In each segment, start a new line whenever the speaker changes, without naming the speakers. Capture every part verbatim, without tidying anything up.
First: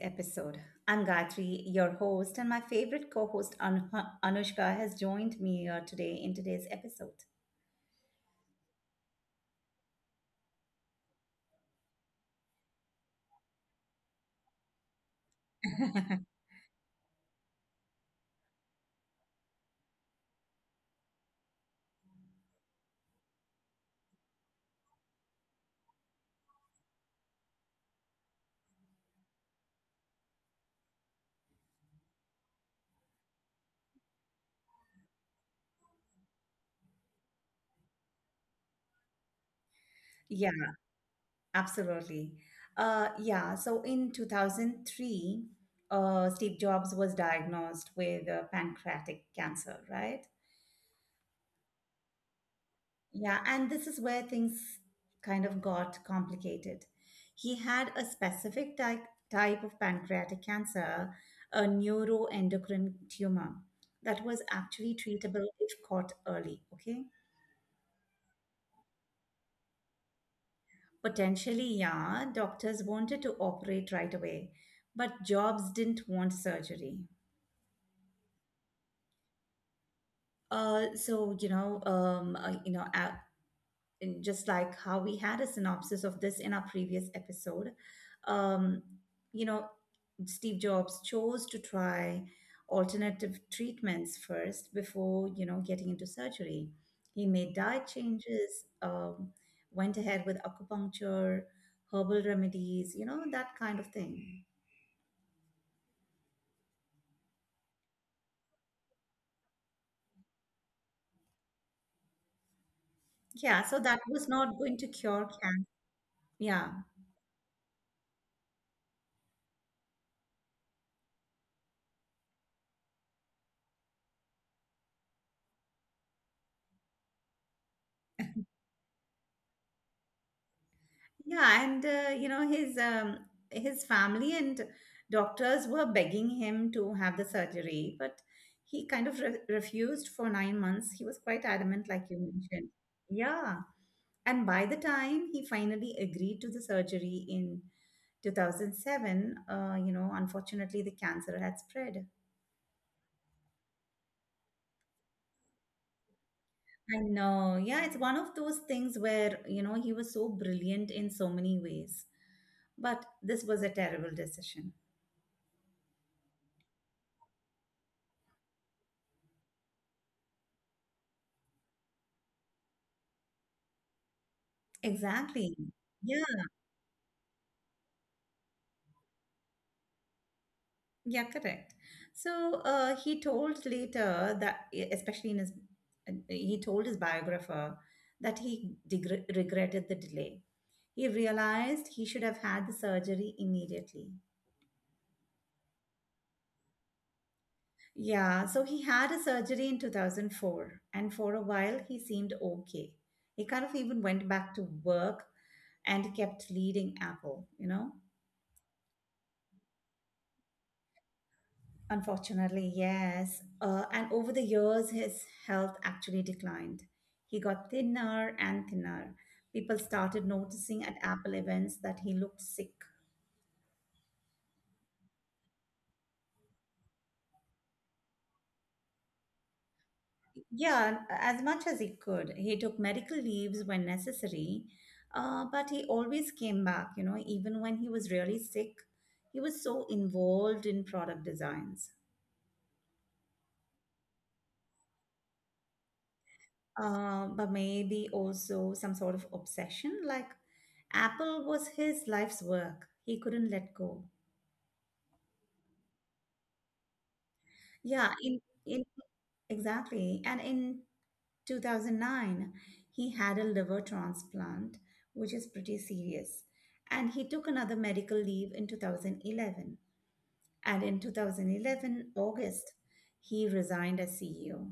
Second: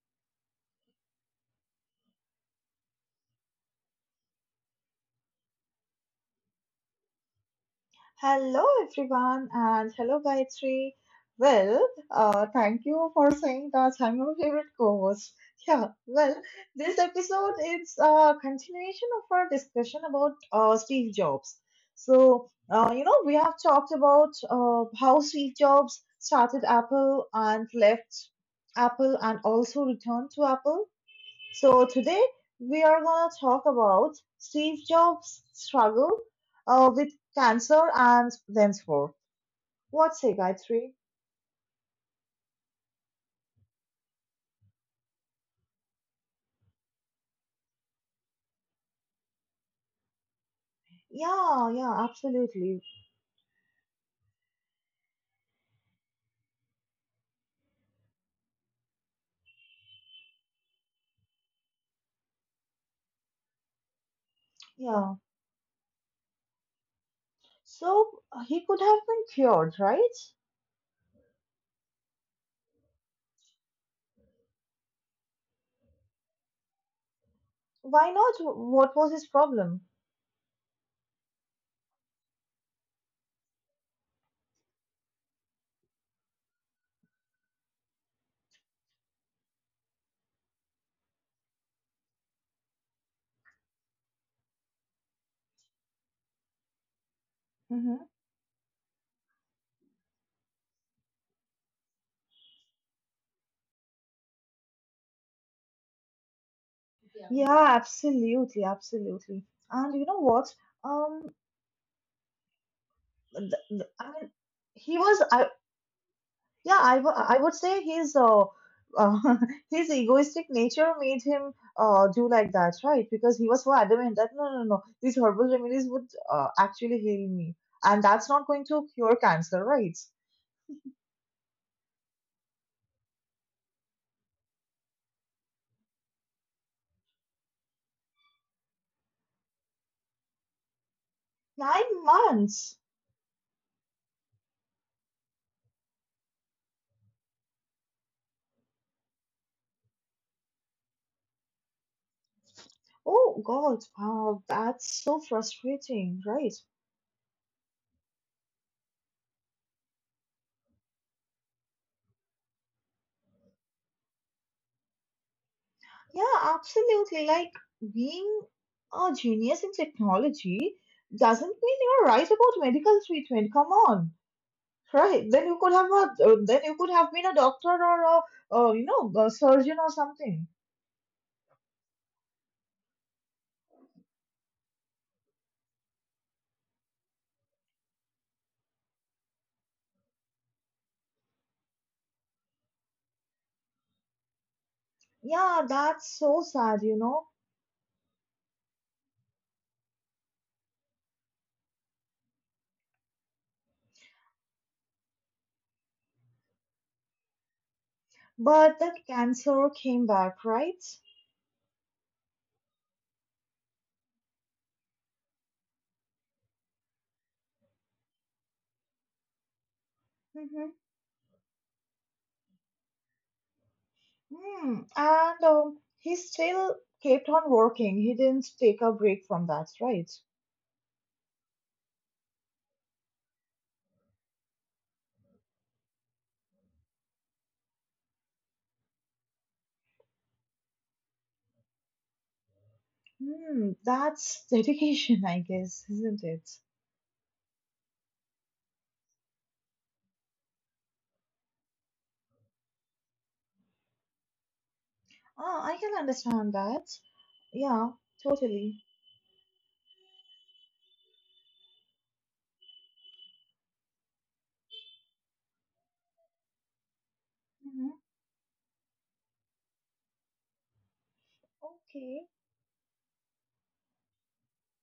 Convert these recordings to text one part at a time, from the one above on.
episode. I'm Gayatri, your host, and my favorite co host Anu- Anushka has joined me here today in today's episode.
Hello, everyone, and hello, Gayatri. Well, uh, thank you for saying that I'm your favorite co-host. Yeah, well, this episode is a continuation of our discussion about uh, Steve Jobs. So, uh, you know, we have talked about uh, how Steve Jobs started Apple and left Apple and also returned to Apple. So today we are going to talk about Steve Jobs' struggle uh, with cancer and henceforth. What say,
Yeah,
Gayatri?
absolutely. Uh, yeah, so in two thousand three, uh, Steve Jobs was diagnosed with uh, pancreatic cancer, right?
Yeah, yeah, absolutely.
Yeah, and this is where things kind of got complicated. He had a specific type, type of pancreatic cancer, a neuroendocrine tumor, that was actually
Yeah.
treatable if caught early. Okay.
So uh, he could have been cured, right?
Potentially, yeah, doctors wanted to operate right away, but Jobs didn't want surgery.
Why not? What was his problem?
Uh, so you know, um, uh, you know, uh, in just like how we had a synopsis of this in our previous episode, um, you know, Steve Jobs chose to try alternative treatments first before, you know, getting into surgery. He made diet
Mm-hmm.
changes, um, went ahead with acupuncture, herbal remedies, you know, that kind of thing.
Yeah, yeah, absolutely, absolutely. And you know what? Um, th
Yeah,
th
so that
I mean,
was not going to
he was.
cure
I
cancer.
Yeah,
Yeah,
I wo- I would say his uh, uh, his egoistic nature made him uh, do like that, right? Because he was so adamant that no, no, no, these herbal remedies would uh, actually heal me, and that's not going to cure cancer, right?
yeah, and uh, you know his um, his family and doctors were begging him to have the surgery, but he kind of re refused for nine months. He was quite
Nine
adamant, like you
months.
mentioned. Yeah, and by the time he finally agreed to the surgery in two thousand seven, uh, you know, unfortunately the cancer had spread.
Oh God, wow, that's so frustrating, right?
I know. Yeah, it's one of those things where, you know, he was so brilliant in so many ways, but this was a terrible decision.
Yeah, absolutely. Like being a genius in technology doesn't mean you're right about medical treatment. Come on. Right. Then you
Exactly.
could have a,
Yeah,
uh, then you could have been a doctor or a, uh, you know, a surgeon or something.
yeah, correct. So uh, he told later that, e, especially in his, he told his biographer that he degre regretted the delay. He realized he should have had the surgery immediately.
Yeah, that's so sad, you know.
Yeah, so he had a surgery in two thousand four, and for a while he seemed okay. He kind of even went back to work and kept leading Apple, you know?
But the cancer came back, right?
Unfortunately, yes. Uh, and over the years, his health actually declined. He got thinner and thinner. People started noticing at Apple events that he looked sick.
Mm-hmm. Mm. And um, he still kept on working. He didn't take a break from that, right?
Yeah, as much as he could. He took medical leaves when necessary, uh, but he always came back, you know, even when he was really sick. He was so involved in product designs.
Hmm. That's dedication, I guess, isn't it?
Um, but maybe also some sort of obsession. Like Apple was his life's work. He couldn't let go.
Ah, I can understand that. Yeah,
Yeah, in
totally.
in exactly. And in two thousand nine, he had a liver transplant, which is pretty serious. And he took another
Mm-hmm.
medical leave in two thousand eleven. And in
Okay.
twenty eleven, August, he resigned as C E O.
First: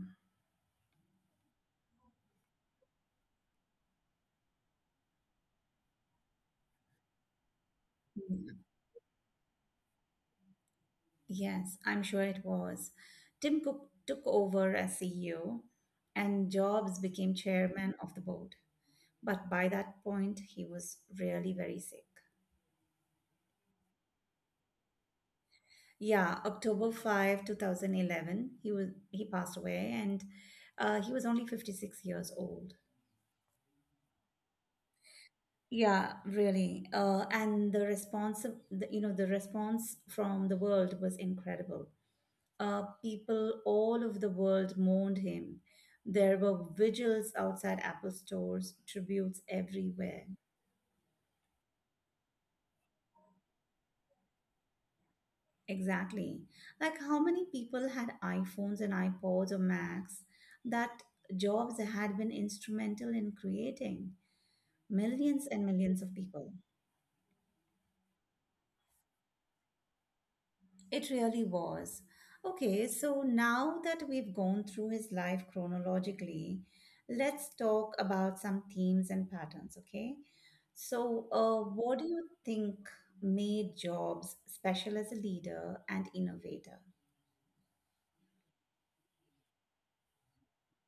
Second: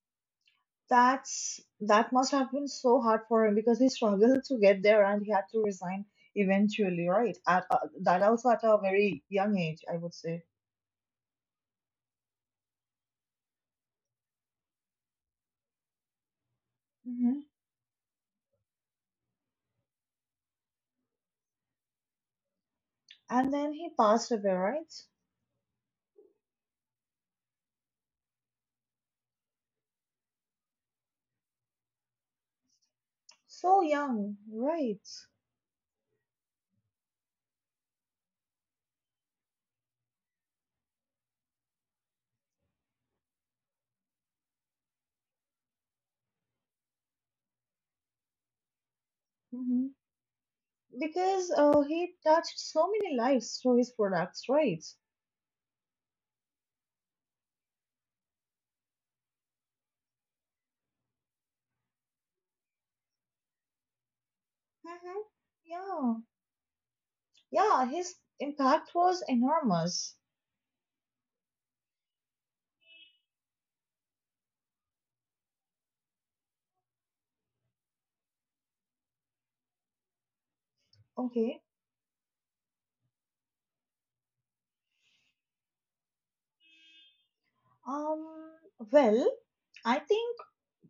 That's that must have been so hard for him because he struggled to get there and he had to resign eventually, right? At uh, that also at a very young age, I would say.
Yes, I'm sure it was. Tim Cook took over as C E O and Jobs became
Hmm
chairman of the board. But by that point, he was really very sick.
And then he passed away, right?
Yeah, October fifth, two thousand eleven, he was he passed away and uh, he was only fifty-six years old.
So young, right?
Yeah, really. Uh, and the response, of- the, you know, the response from the world was incredible. Uh, people all over the world mourned him. There were vigils outside Apple stores, tributes
hmm
everywhere.
Because uh, he touched so many lives through his products, right?
Exactly. Like how many people had iPhones and iPods or Macs that Jobs had been instrumental in creating?
hmm
Millions and millions of
Yeah,
people.
yeah, his impact was enormous.
It really was. Okay, so now that we've gone through his life chronologically, let's talk about some themes and patterns, okay? So, uh,
Okay.
what do you think made Jobs special as a leader and innovator?
Um. Well, I think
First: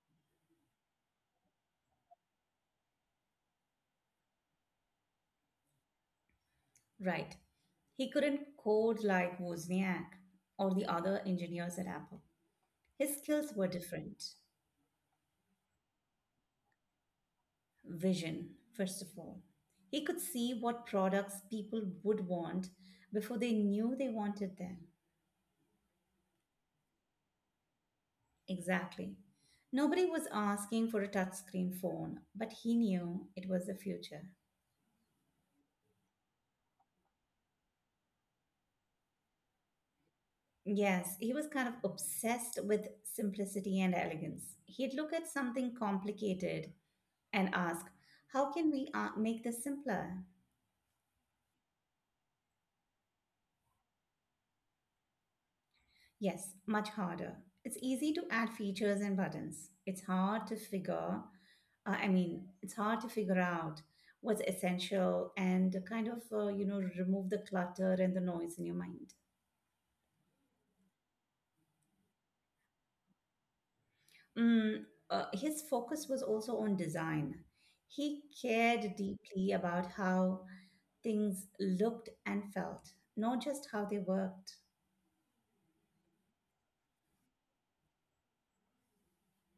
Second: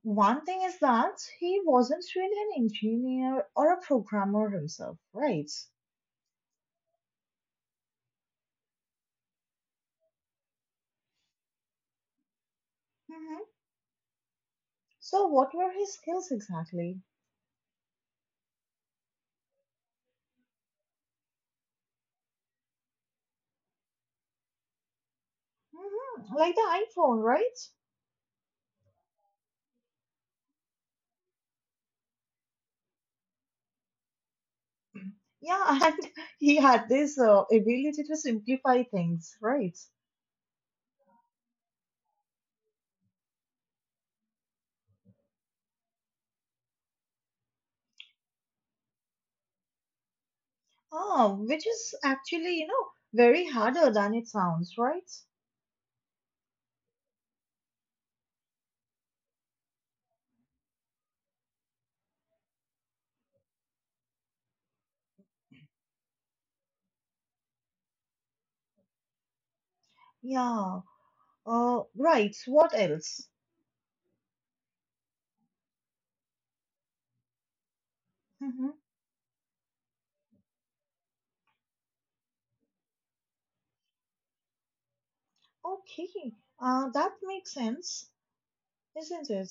one thing is that he wasn't really an engineer or a programmer himself, right?
Right. He couldn't code like Wozniak or the other engineers at Apple. His
hmm
skills were different.
So what were his skills exactly?
Vision, first of all. He could see what products people would want before they knew they wanted them.
hmm Like the iPhone, right?
Exactly. Nobody was asking for a touchscreen phone, but he knew it was the future.
Yeah, and he had this uh, ability to simplify things, right?
Yes, he was kind of obsessed with simplicity and elegance. He'd look at something complicated and ask, "How can we uh, make this simpler?"
Ah, which is actually, you know, very harder than it sounds, right?
Yes, much harder. It's easy to add features and buttons. It's hard to figure, uh, I mean, it's hard to figure out what's essential and kind of, uh, you know, remove the clutter and the noise in your mind.
Yeah. Uh, right. What else?
Mm, uh, his focus was also on design. He
Hmm
cared deeply about how things looked and felt, not just how they worked.
Okay. Uh, that makes sense, isn't it?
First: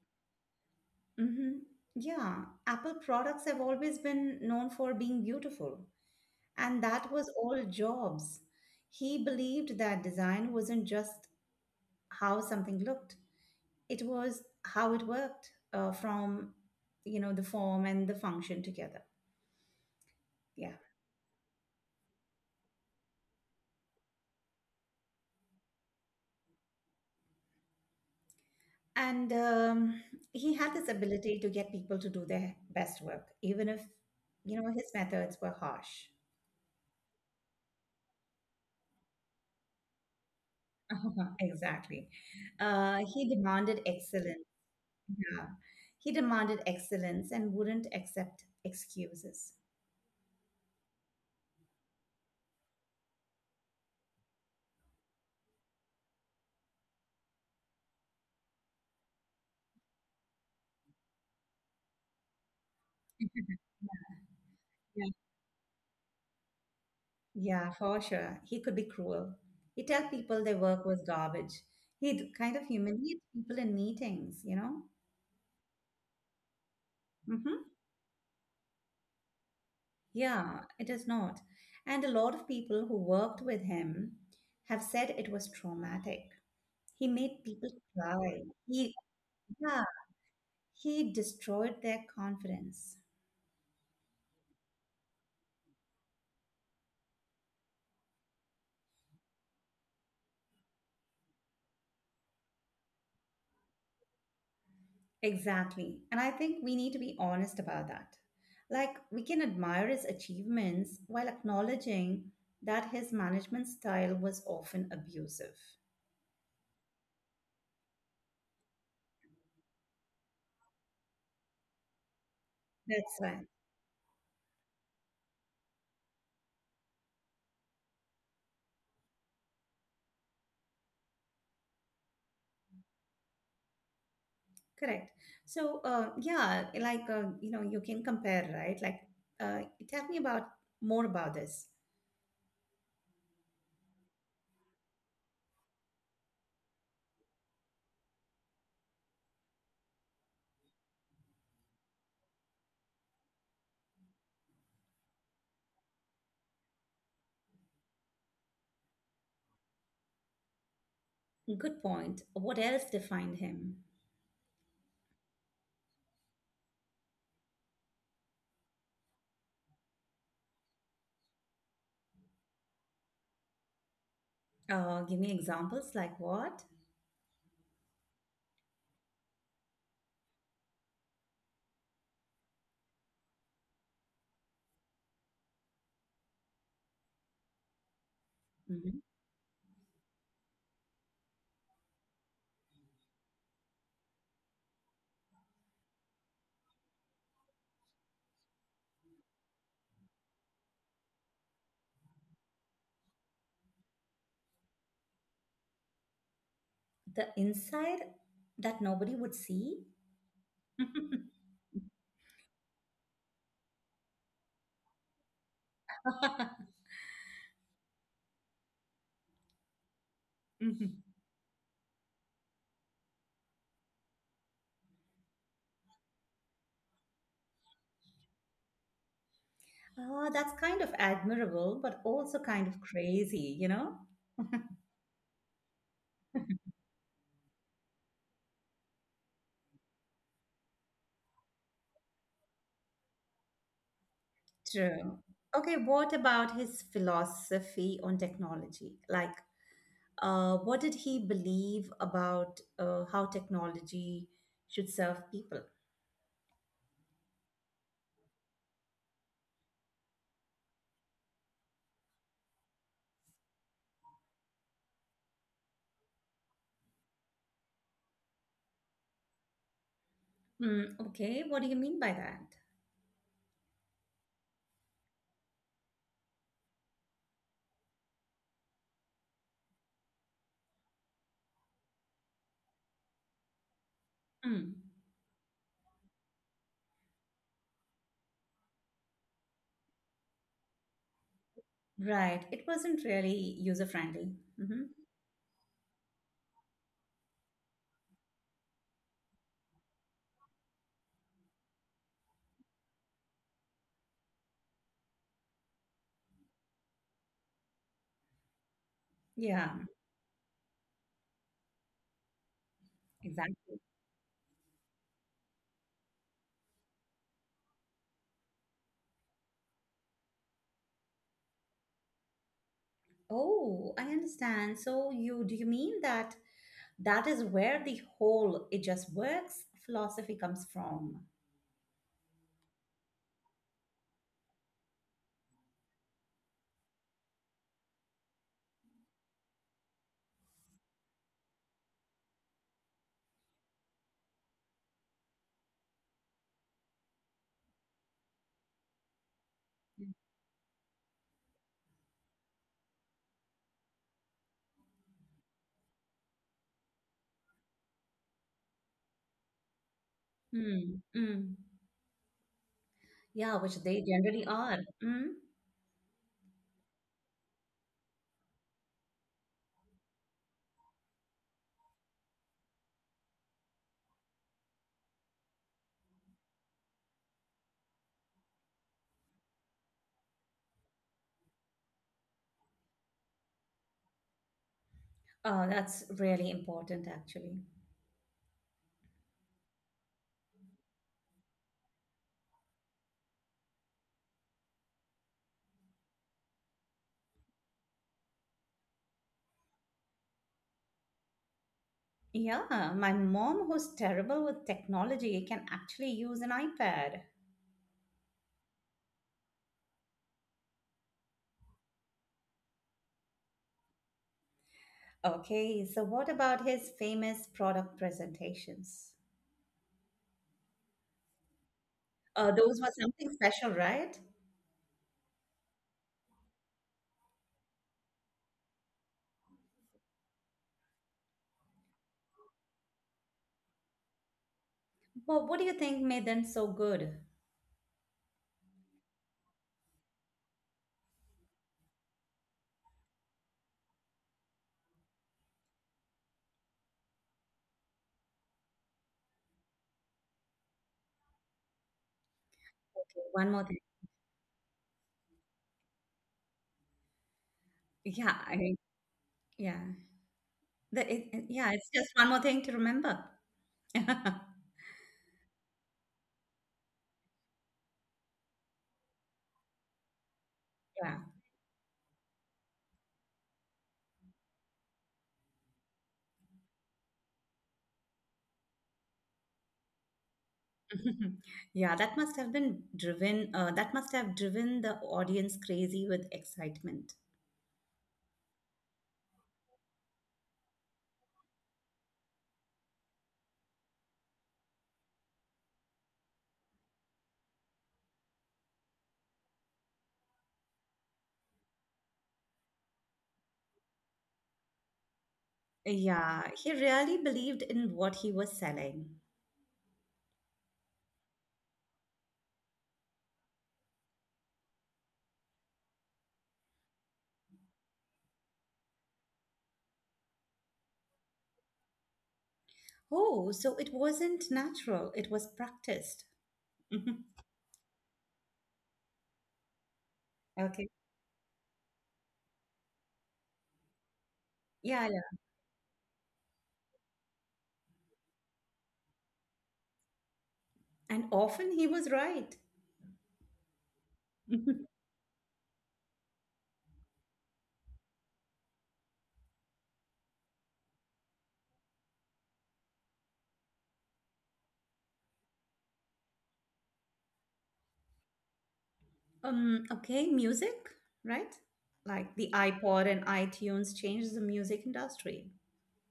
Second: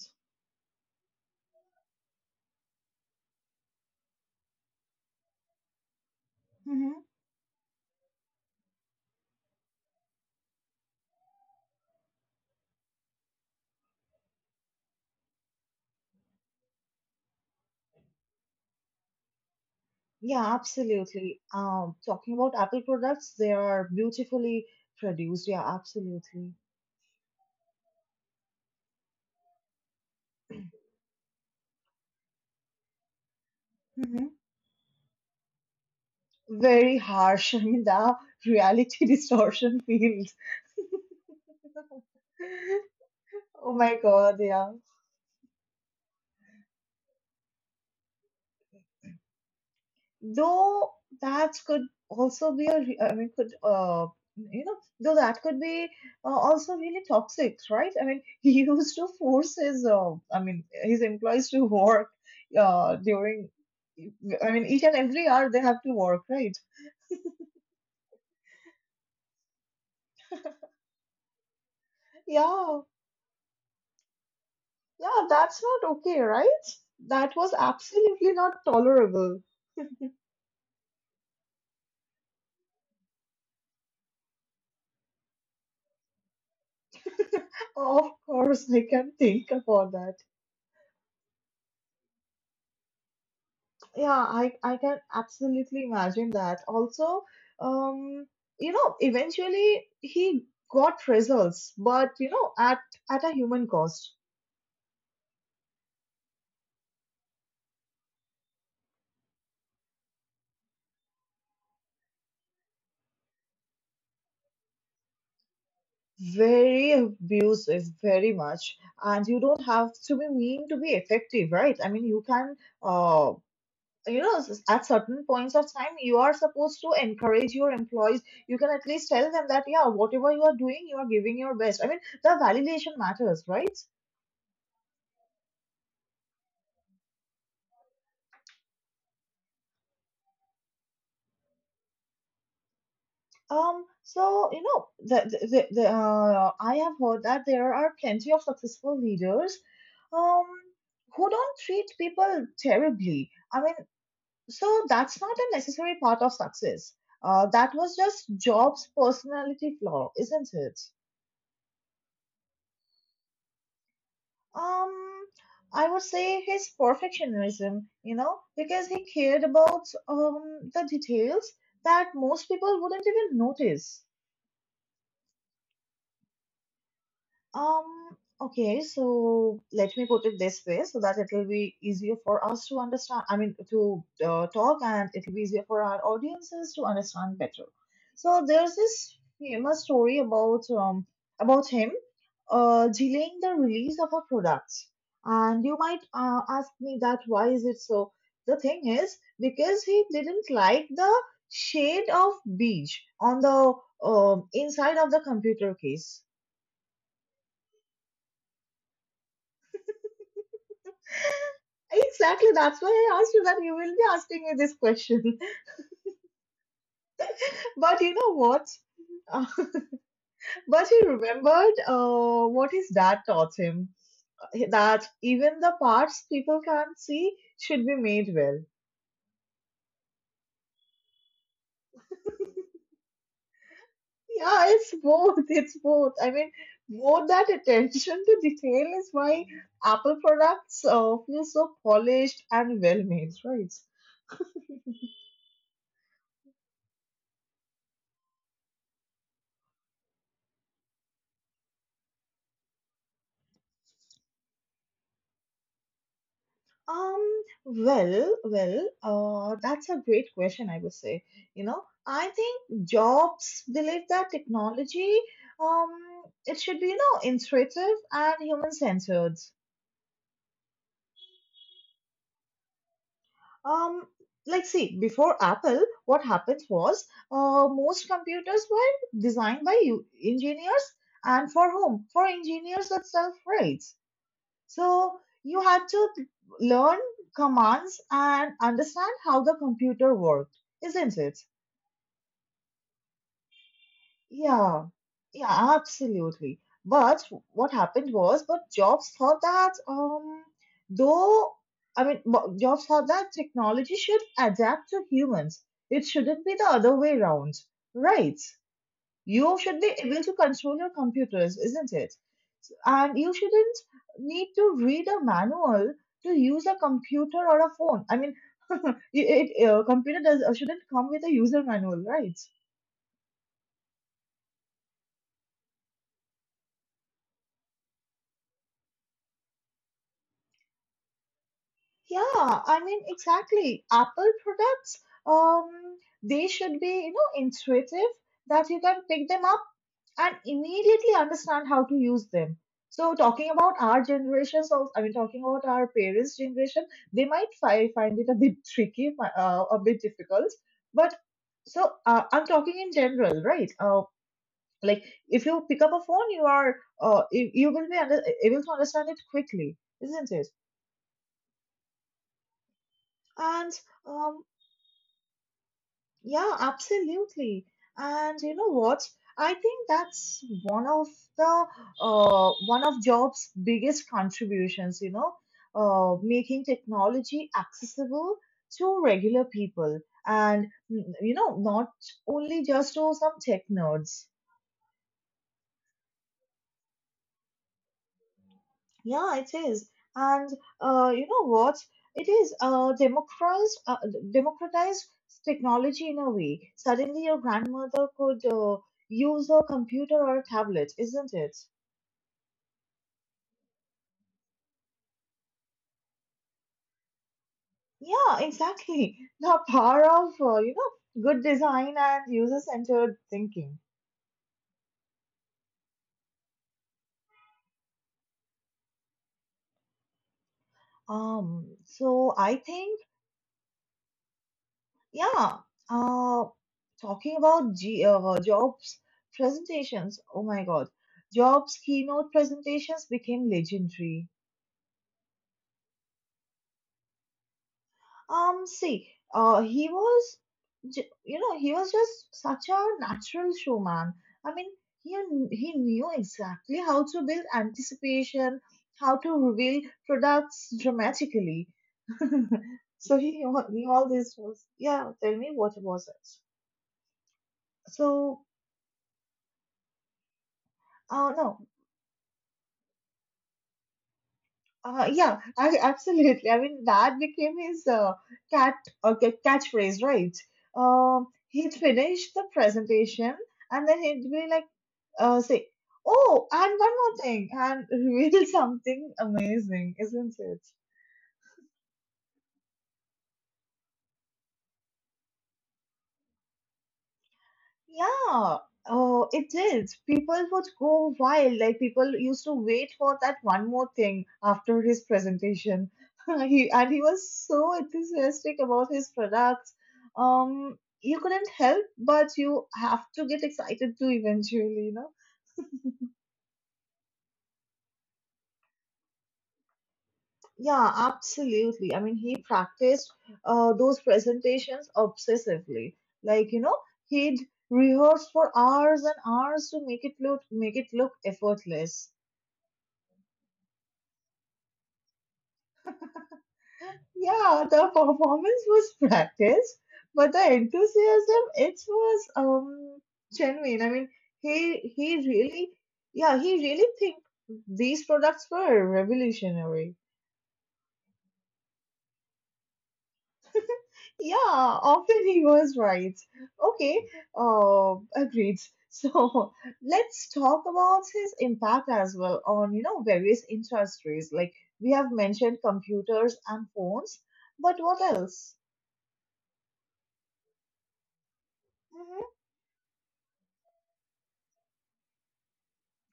Hmm. Yeah, Apple products have always been known for being beautiful. And
Mm-hmm.
that was all Jobs. He believed that design wasn't just how something looked, it was how it worked uh, from, you know, the form and the function together.
Yeah,
Yeah.
absolutely. Um, talking about Apple products, they are beautifully produced. Yeah, absolutely.
And um, he had this ability to get people to do their best work, even if,
Hmm
you know, his methods were harsh.
Very harsh in the reality distortion field.
Exactly. Uh, he
Oh
demanded
my God,
excellence.
yeah.
Yeah. He demanded excellence and wouldn't accept excuses.
Though that could also be a re- I mean could uh you know though that could be uh, also really toxic, right? I mean, he used to force his uh, i mean his employees to work uh during, I mean, each and every hour they have to work, right?
Yeah, for sure. He could be cruel. He'd tell people their work was garbage. He'd kind of
Yeah,
humiliate people in meetings, you know?
yeah, that's not okay, right? That was
Hmm.
absolutely not tolerable.
Yeah, it is not. And a lot of people who worked with him have said it was traumatic. He made people
Of
cry.
course I
He,
can think
yeah,
about that.
he destroyed their confidence.
Yeah, I, I can absolutely imagine that. Also, um, you know, eventually he got results, but you know, at at a human cost.
Exactly. And I think we need to be honest about that. Like, we can admire his achievements while acknowledging that his management style was often abusive.
Very abusive, very much. And you don't have to be mean to be effective, right? I mean, you can,
That's
uh,
right.
you know, s- at certain points of time, you are supposed to encourage your employees. You can at least tell them that, yeah, whatever you are doing, you are giving your best. I mean, the validation matters, right?
Correct. So, uh, yeah, like, uh, you know, you can compare, right? Like, uh, tell me about more about this.
Um, so you know, the, the, the, the, uh, I have heard that there are plenty of successful leaders, um, who don't treat people terribly. I mean, so that's not a necessary part of success. Uh, that was just Job's personality flaw, isn't it?
Good point. What else defined him?
Um, I would say his perfectionism, you know, because he cared about um the details that most people wouldn't even notice.
Uh, give me examples like what?
Um, okay, so let me put it this way so that it will be easier for us to understand, I mean, to uh, talk, and it will be easier for our audiences to understand better. So there's
Mhm.
this famous story about um about him uh delaying the release of a product. And you might uh, ask me that why is it so? The thing is because he didn't like the shade of beige on the um inside of the computer case.
The inside that nobody would see?
Exactly, that's why I asked you that you will be asking me this question. But you know what? But he remembered uh, what his dad taught him, eh, that even the parts people can't see should be made well.
Ah, that's kind of admirable, but also kind of crazy, you know?
Yeah, it's both. It's both. I mean, both that attention to detail is why Apple products uh, feel so polished and well made, right?
True. Okay, what about his philosophy on technology? Like, uh, what did he believe about uh, how technology should serve people?
Um, well, well, uh, that's a great question, I would say. You know, I think Jobs believe that technology, um, it should be, you know, intuitive and human-centered.
Mm, okay, what do you mean by that?
Um, like, see, before Apple, what happened was, uh, most computers were designed by you engineers and for whom? For engineers itself, right?
Mm,
So you had to learn commands and understand how the computer worked, isn't it?
right, it wasn't really user friendly.
Yeah,
Hmm.
yeah, absolutely. But what happened was, but Jobs thought that, um, though, I mean, Mo- Jobs thought that technology should adapt to humans. It shouldn't be the other way around, right? You
Yeah,
should be able to control your computers, isn't it? And you shouldn't
exactly.
need to read a manual to use a computer or a phone. I mean, it, it, uh, computer does uh, shouldn't come with a user manual, right?
Oh, I understand. So you do you mean that that is where the whole it just works philosophy comes from.
Yeah, I mean, exactly. Apple products, um, they should be, you know, intuitive that you can pick them and immediately understand how to use them. So talking about our generations, of, I mean talking about our parents' generation, they might fi- find it a bit tricky, uh, a bit difficult. But so uh, I'm talking in general, right? Uh, like if you pick up a phone, you are uh, you, you will be under- able to understand it quickly, isn't it?
Mm, mm. Yeah, which
And
they
um,
generally are. Mm.
yeah, absolutely. And you know what? I think that's one of the uh, one of Jobs' biggest contributions, you know, uh, making technology accessible to regular people and mm, you know, not only just to some tech nerds.
Oh, that's really important, actually.
Yeah, it is. And uh, you know what? It is uh, democratized, uh, democratized technology in a way. Suddenly, your grandmother could uh, use a computer or a tablet, isn't it?
Yeah, my mom, who's terrible with technology, can actually use an iPad.
Yeah, exactly. The power of uh, you know good design and user-centered thinking.
Okay, so what about his famous product presentations?
Um, so
Uh,
I
those were
think
something special, right?
yeah. Uh, talking about G- uh, Jobs presentations. Oh my God. Jobs keynote presentations became legendary.
Well, what do you think made them so good? Okay,
Um, see, uh, he was, j- You know, he was just such a natural showman. I mean, he kn- he knew exactly how to build anticipation, how to reveal products dramatically. So he
one
knew,
more thing.
knew all this was, yeah, tell me what was it.
Yeah,
So,
I, yeah. The, it,
uh,
it-
no,
yeah, it's just one more thing to remember.
Uh, yeah, I, absolutely. I mean, that became his uh, cat uh, ca- catchphrase, right?
Yeah.
Um, he'd finish the presentation and then he'd be like, uh, say, "Oh, and one more thing," and reveal something amazing, isn't it?
Yeah, that must have been driven, uh, that must have driven the audience crazy with excitement.
Yeah, oh, it did. People would go wild. Like people used to wait for that one more thing after his presentation. He and he was so enthusiastic about his products. Um, you couldn't help but you have to get excited too eventually, you know?
Yeah, he really believed in what he was selling.
Yeah, absolutely. I mean, he practiced uh, those presentations obsessively. Like, you know, he'd rehearse for hours and hours to make it look make it look effortless.
Oh, so it wasn't natural, it was practiced. Mhm.
Yeah, the performance was practiced, but the
Okay.
enthusiasm it was um genuine. I mean, he
Yeah,
he
yeah.
really, yeah, he really think these products were revolutionary.
And often he was right.
Yeah,
Mhm.
often he was right. Okay, uh, agreed. So let's talk about his impact as well on you know various industries. Like we have mentioned computers and phones, but what else?
Um, okay, music, right?
Mm-hmm.
Like the iPod and iTunes changed the music industry.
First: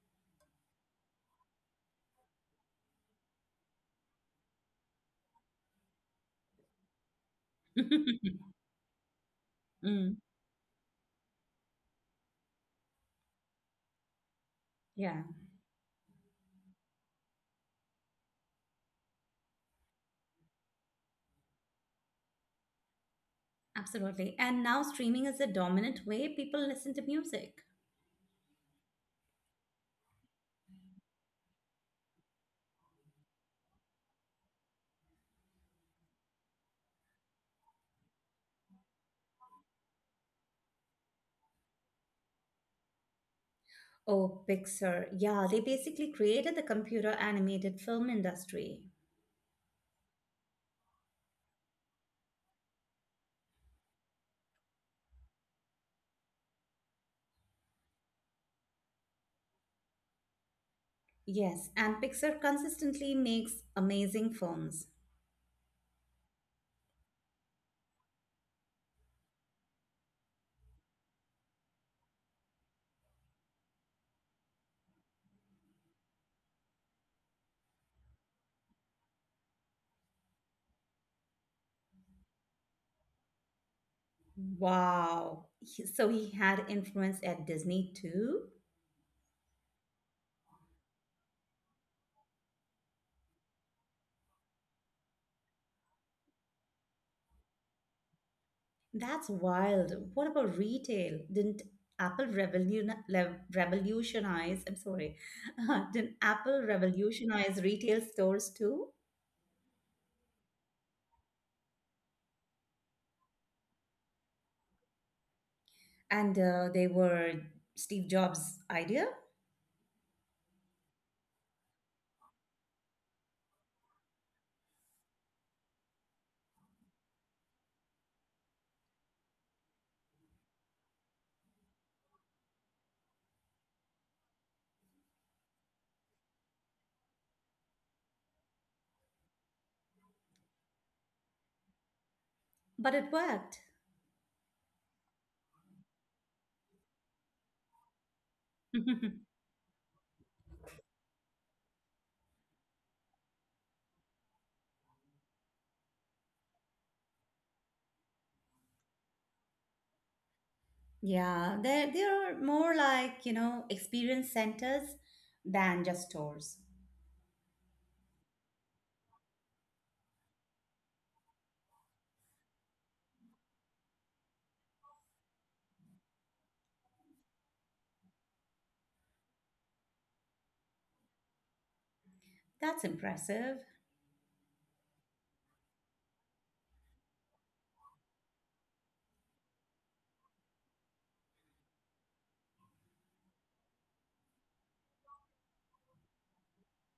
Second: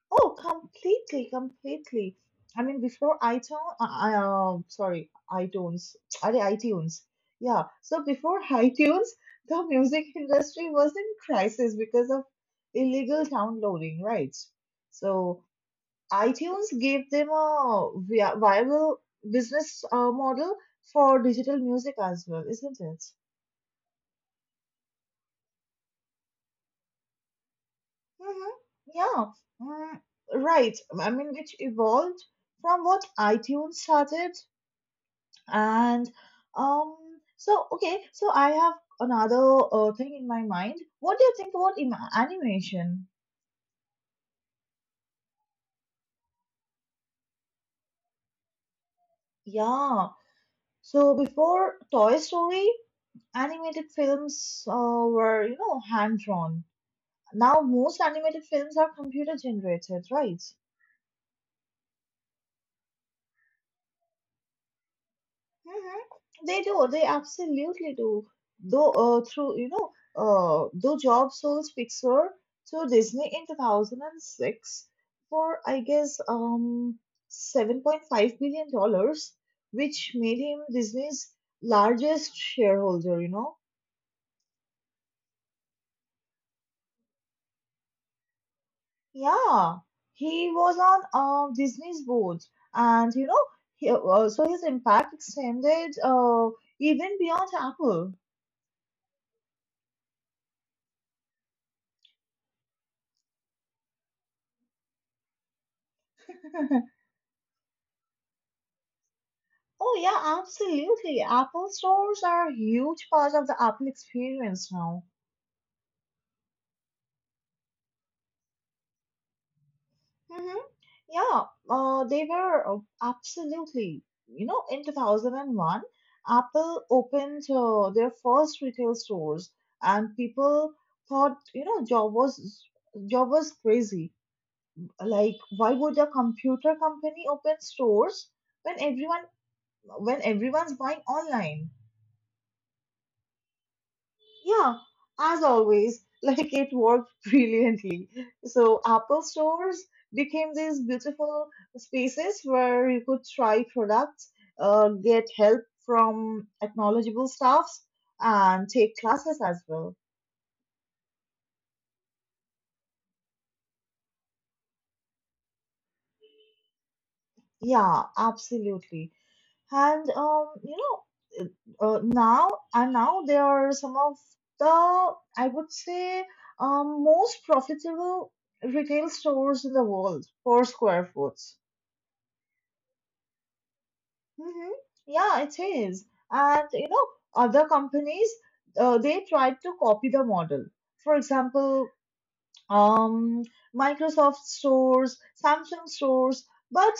Oh, completely, completely. I mean, before iTunes, I, I um, sorry, iTunes, are they iTunes? Yeah. So before iTunes, the music
Mm,
industry was in crisis because of illegal downloading, right?
yeah.
So iTunes gave them a vi- viable business uh, model for digital music as well, isn't it?
Absolutely. And now streaming is the dominant way people listen to music.
Mm-hmm. Yeah. Mm, right. I mean, which evolved from what iTunes started. And um, so okay, so I have another uh, thing in my mind. What do you think about ima- animation?
Oh, Pixar. Yeah, they basically created the computer animated film industry.
Yeah. So before Toy Story, animated films uh, were you know hand drawn. Now most animated films are computer generated, right?
Yes, and Pixar consistently makes amazing films.
Mhm. They do. They absolutely do. Though, uh, through you know, uh, Though Jobs sold Pixar to Disney in two thousand six for I guess um seven point five billion dollars, which made him Disney's largest shareholder. You know,
Wow. He- So he had influence at Disney too?
yeah, he was on um Disney's board, and you know, he, uh, so his impact extended uh even beyond Apple.
That's wild. What about retail? Didn't Apple revolution, revolutionize? I'm sorry. Didn't Apple revolutionize retail stores too?
Oh, yeah, absolutely. Apple stores are a huge part of the Apple experience now.
And uh, they were Steve Jobs' idea,
Hmm Yeah, uh, they were uh, absolutely. You know, in two thousand one, Apple opened uh, their first retail stores, and people thought, you know, job was job was crazy. Like, why would a computer company open stores when everyone when everyone's buying online?
but it worked.
Yeah, as always, like it worked brilliantly. So, Apple stores became these beautiful spaces where you could try products, uh, get help from knowledgeable staffs, and take classes as well.
Yeah, they're, they're more like, you know, experience centers than just stores.
Yeah, absolutely. And um, you know, uh, uh, now and now there are some of the I would say um, most profitable retail stores in the world per square foot.
That's impressive.
Mm-hmm. Yeah, it is. And you know, other companies uh, they tried to copy the model. For example, um, Microsoft stores, Samsung stores, but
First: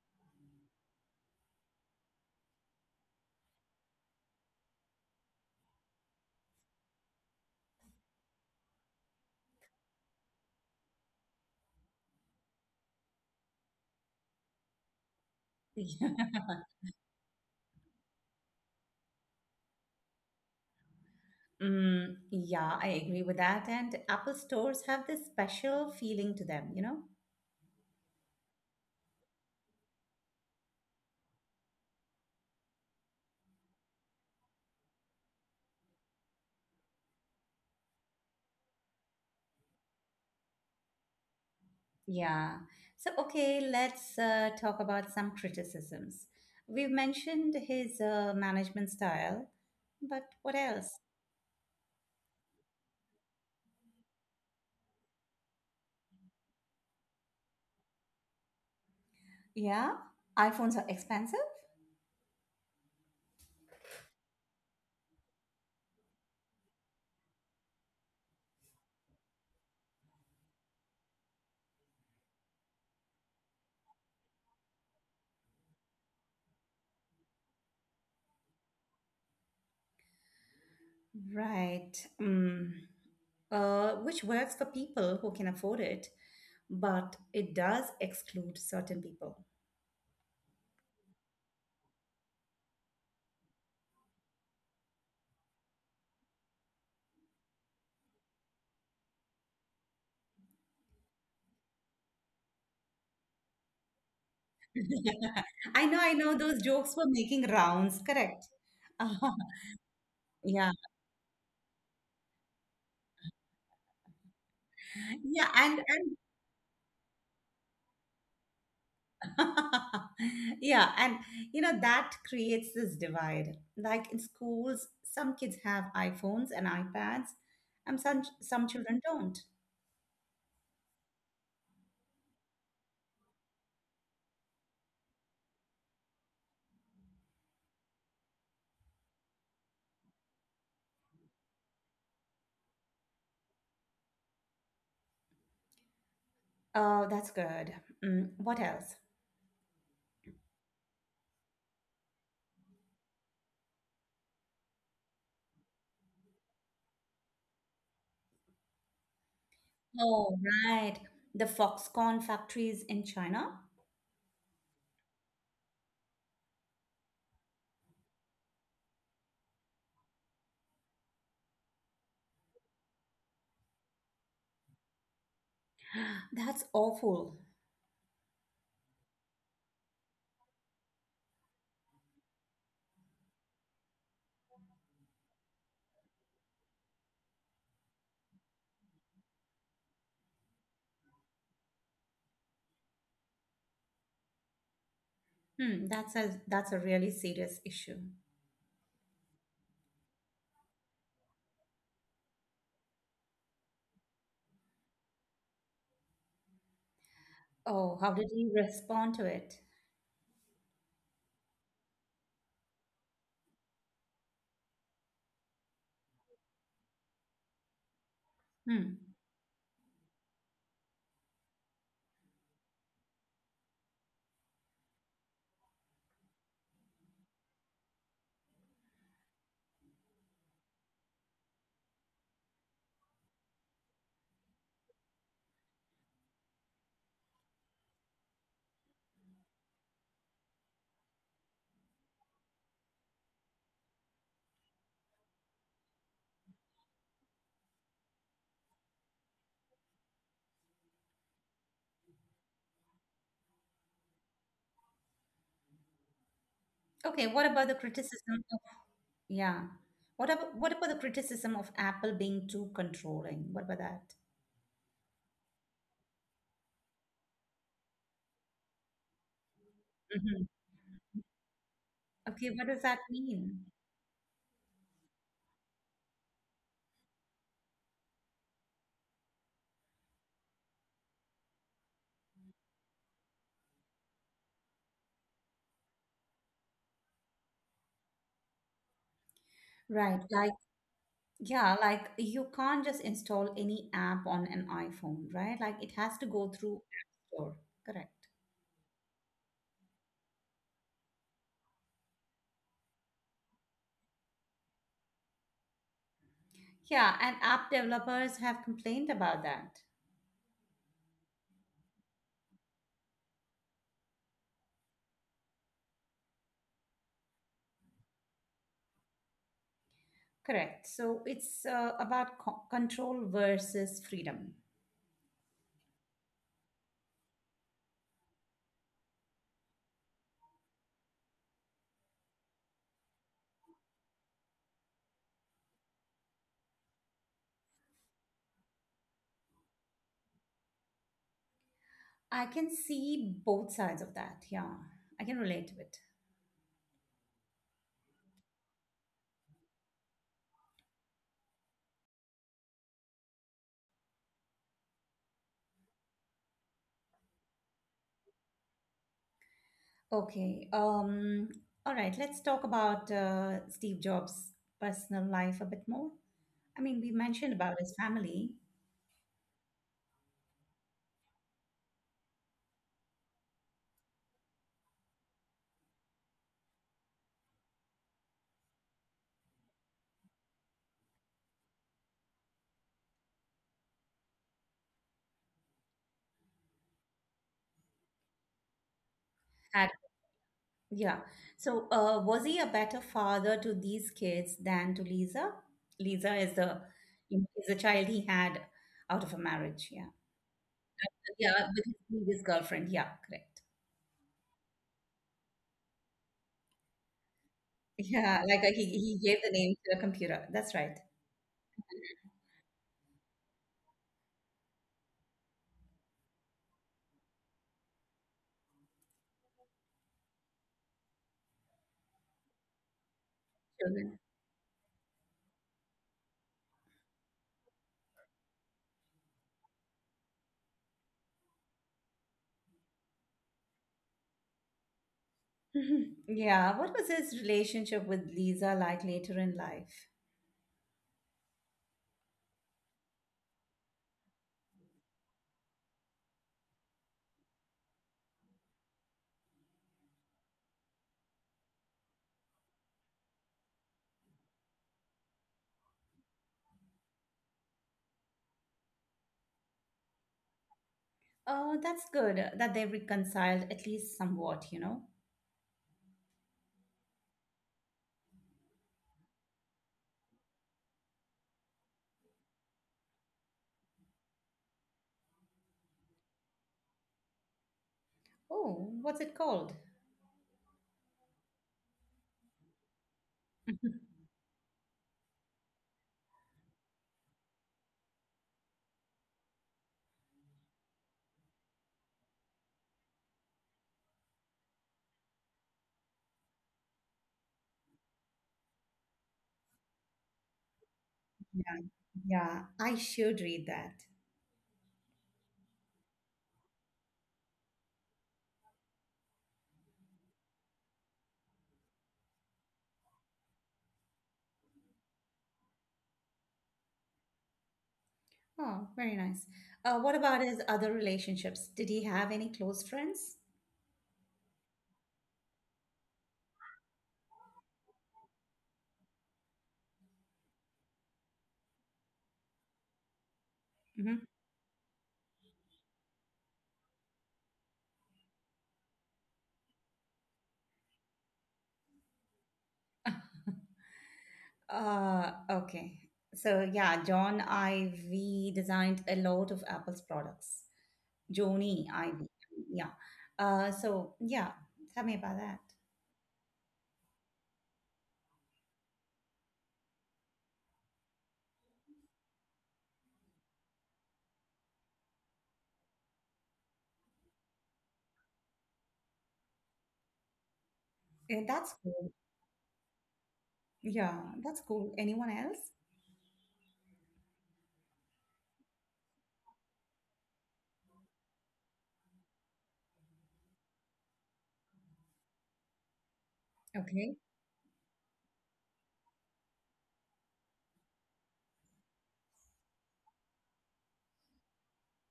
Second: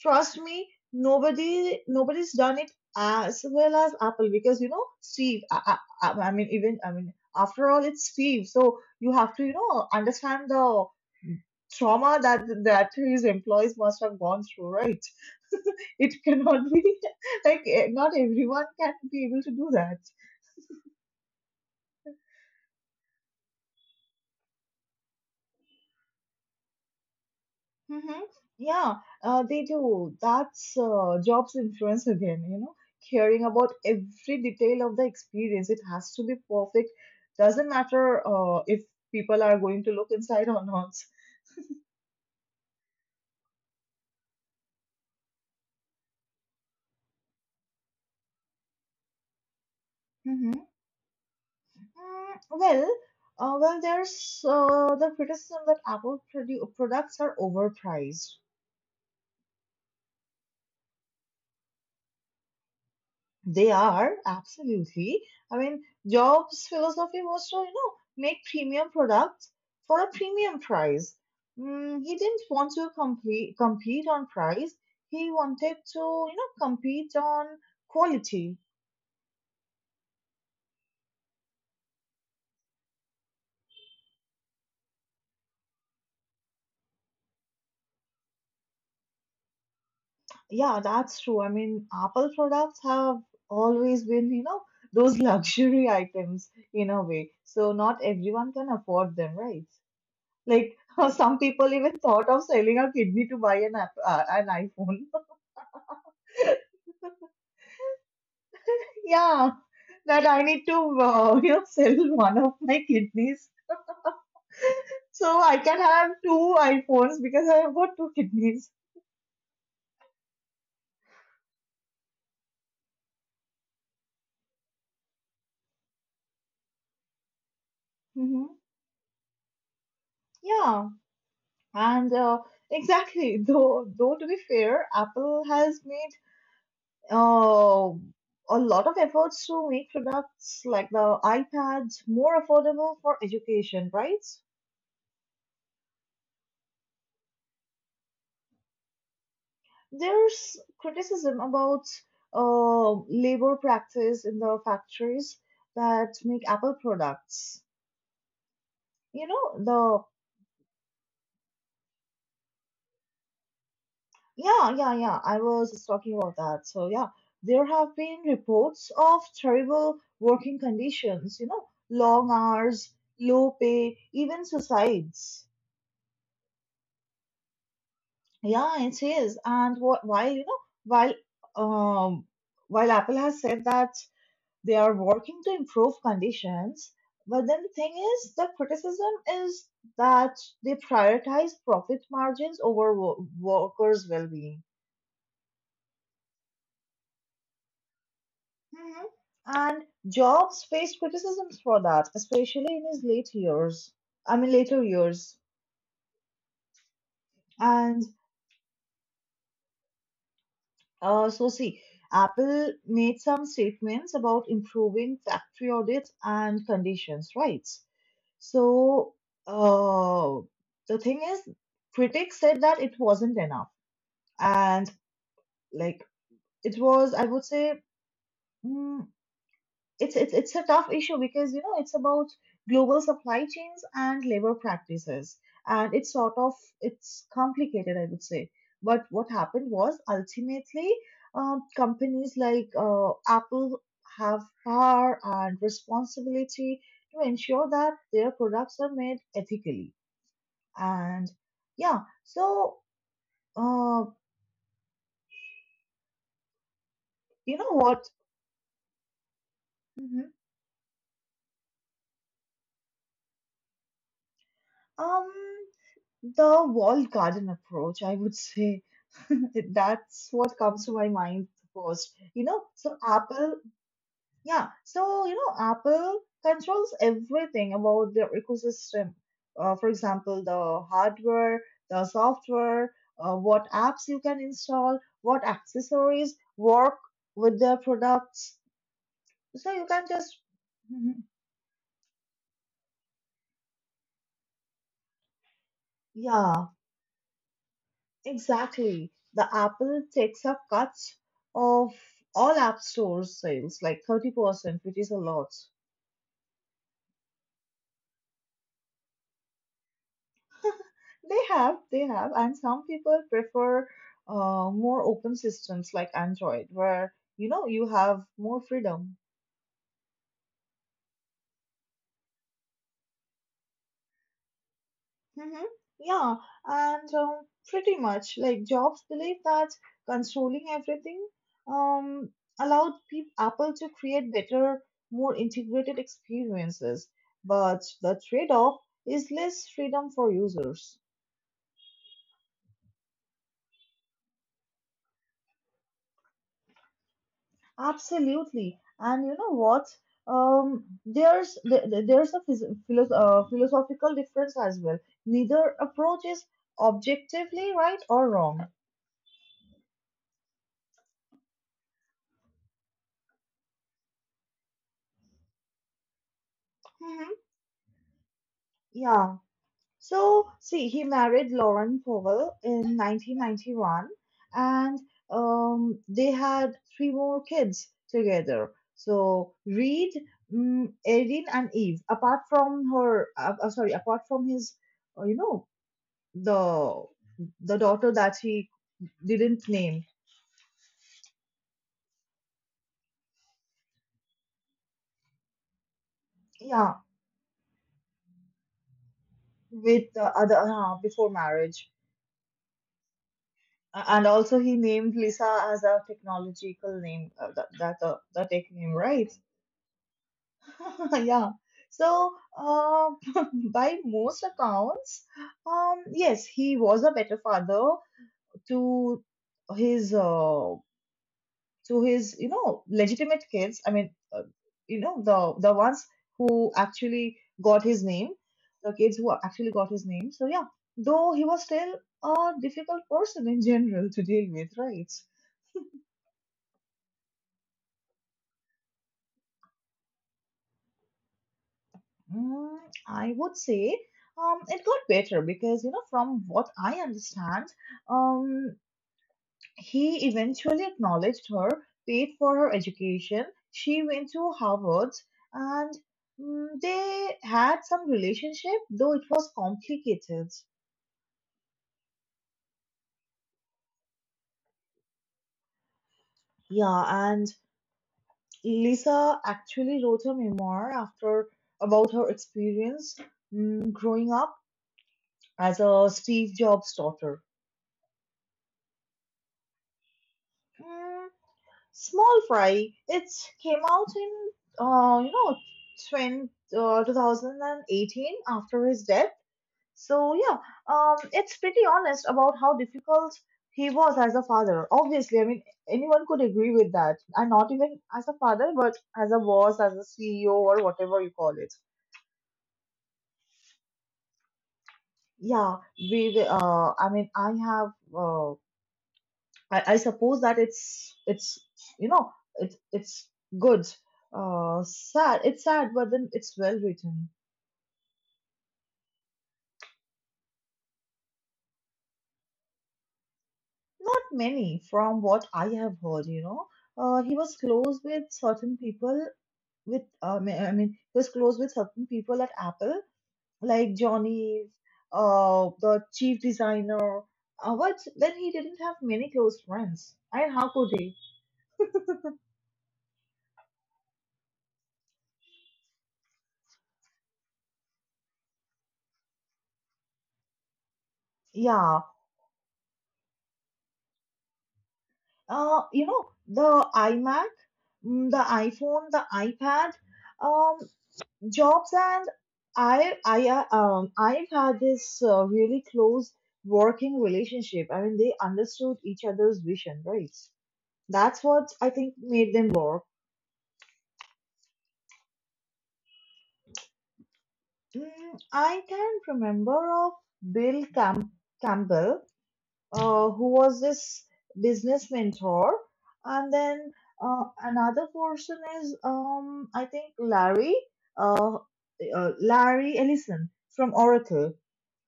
trust me, nobody nobody's done it as well as Apple because you know Steve. I, I, I I mean, even I mean, after all, it's Steve. So you have to you know understand the trauma that that his employees must have gone through, right? It
Yeah.
cannot be like eh, not everyone can be able to do that.
Mm, yeah, I agree with that. And Apple stores have this special feeling to them, you know?
Hmm Yeah, uh, they do. That's uh, jobs influence again. You know, caring about every detail of the experience. It has to be perfect. Doesn't matter uh, if people are going to look inside or not.
Yeah. So, okay, let's uh, talk about some criticisms. We've mentioned his uh, management style, but
Hmm
what else?
Mm, well, uh, well, there's uh, the criticism that Apple produ- products are overpriced.
Yeah, iPhones are expensive.
They are absolutely. I mean, Jobs' philosophy was to, you know, make premium products for a premium price. Mm, he didn't want to complete, compete on price. He wanted to, you know, compete on quality.
Right. Mm. Uh, which works for people who can afford it, but it does exclude certain people.
Yeah, that's true. I mean, Apple products have always been, you know, those luxury items in a way. So not everyone can afford them, right? Like some people even thought of selling a kidney to buy an app, uh, an iPhone.
I know, I know those jokes were making rounds, correct?
Yeah, that I need
Yeah.
to, uh, you know, sell one of my kidneys so
Yeah,
I can
and,
have
and
two iPhones because I've got two kidneys.
yeah, and you know that creates this divide. Like in schools, some kids have iPhones and iPads, and some
Hmm
some children don't.
Yeah, and uh, exactly. Though, though to be fair, Apple has made uh, a lot of efforts to make products like the iPads more affordable for education, right?
Oh, that's good. Mm, what else?
There's criticism about uh, labor practice in the factories that make Apple products. You know, the
Oh, right. The Foxconn factories in China.
yeah, yeah, yeah. I was talking about that. So yeah, there have been reports of terrible working conditions. You know, long hours, low pay, even suicides.
That's awful.
Yeah, it is. And what, while you know, while um, while Apple has said that they are working to improve conditions. But then the thing is, the criticism is that they prioritize profit margins over wo- workers' well being.
Hmm, that's a that's a really serious issue.
Mhm. And Jobs faced criticisms for that, especially in his late years. I mean, later years.
Oh,
And
how did he respond to it?
uh, so, see, Apple made some statements about improving factory audits and conditions, right?
Hmm.
So uh, the thing is, critics said that it wasn't enough, and like it was, I would say, mm, it's it's it's a tough issue because you know it's about global supply chains and labor practices, and it's sort of it's complicated, I would say. But what happened was ultimately, um, companies like uh, Apple have power and responsibility to ensure that their products are made ethically. And yeah, so uh,
Okay, what
you
about
know
the
what?
criticism? Yeah. What
Mhm.
about what about the criticism of Apple being too controlling? What about that?
Um, the walled garden approach, I would say. That's
Hmm.
what comes to my mind first. You
Okay,
know,
what does
so
that
Apple,
mean?
yeah, so you know, Apple controls everything about their ecosystem. Uh, for example, the hardware, the software, uh, what apps you can install, what accessories work with their products. So you can
Right,
just,
like
Mhm.
yeah, like you can't just install any app on an iPhone, right? Like it has to go
Yeah,
through App Store. Correct.
exactly. The Apple takes up cuts of all App Store sales, like thirty percent, which is a lot.
Yeah, and app developers have complained about that.
They have, they have, and some people prefer uh, more open systems like Android, where you know you have more freedom.
Correct. So it's uh, about co control versus freedom.
Mm-hmm. Yeah, and um, pretty much like Jobs believed that controlling everything um, allowed pe- Apple to create better, more integrated experiences. But the trade-off is less freedom for users.
I can see both sides of that. Yeah, I can relate to it.
Absolutely, and you know what? Um, there's th- th- there's a phys- philo- uh, philosophical difference as well. Neither approach is objectively right or wrong.
Okay. Um, all right. Let's talk about uh, Steve Jobs' personal life a bit more. I mean, we
Mm-hmm.
mentioned about his family.
Yeah, so, see, he married Lauren Powell in nineteen ninety-one, and um, they had three more kids together. So, Reed, mm, Erin, and Eve. Apart from her, uh, uh, sorry, apart from his, uh, you know, the the daughter that he didn't
Had
name.
Yeah. So, uh, was he a better father to these kids than to Lisa? Lisa is the
Yeah,
is the child he had out of a marriage.
with
Yeah.
uh, other uh, before
Yeah, with
marriage.
his previous girlfriend. Yeah, correct.
A- and also he named Lisa as a technological name. Uh, that that uh,
Yeah,
The
like
tech
uh, he
name,
he
right?
gave the name to the computer. That's right.
Yeah. So, uh, by most accounts, um, yes, he was a better father to his uh, to his you know legitimate kids. I mean,
Children.
uh, you know the the ones who actually got his name, the kids who actually got his name. So yeah, though he was still a difficult person in general to deal with, right?
Yeah. What was his relationship with Lisa like later in life?
Mm, I would say um, it got better because you know from what I understand. Um, He eventually acknowledged her, paid for her education, she went to Harvard, and mm, they had some relationship, though it was complicated.
Oh, that's good uh, that they reconciled at least somewhat, you know.
Yeah, and Lisa actually wrote a memoir after about her experience mm, growing up as a Steve Jobs daughter.
Oh, what's it called?
Mm, small fry. It came out in uh, you know 20, uh, two thousand eighteen after his death. So yeah, um, it's pretty honest about how difficult he was as a father. Obviously, I mean anyone could agree with that, and not even as a father, but as a boss, as a C E O, or whatever you call it.
Yeah, yeah, I should read that.
Yeah, we. we- Uh, I mean, I have. Uh, I, I suppose that it's it's you know it's it's good. Uh, sad. It's sad, but then it's well written.
Oh, very nice. Uh, what about his other relationships? Did he have any close friends?
Not many from what I have heard. You know, uh, he was close with certain people with uh, I mean he was close with certain people at Apple like
hmm
Johnny, uh, the chief designer. Uh, but then he didn't have many close friends. And how could he?
Uh, okay. So yeah, John Ivy designed a lot of Apple's products. Joni
Yeah.
Ivy, yeah. Uh, so yeah, tell me about that.
Uh, you know the iMac, mm, the iPhone, the iPad, um, Jobs and I I uh, um I've had this uh, really close working relationship. I mean they understood each other's vision, right?
Yeah,
That's what
that's
I
cool.
think made them work.
Yeah, that's cool. Anyone else?
Mm, I can remember of Bill Cam Campbell, uh, who was this business mentor, and then
Okay.
uh, another person is um, I think Larry, uh, uh, Larry Ellison from Oracle.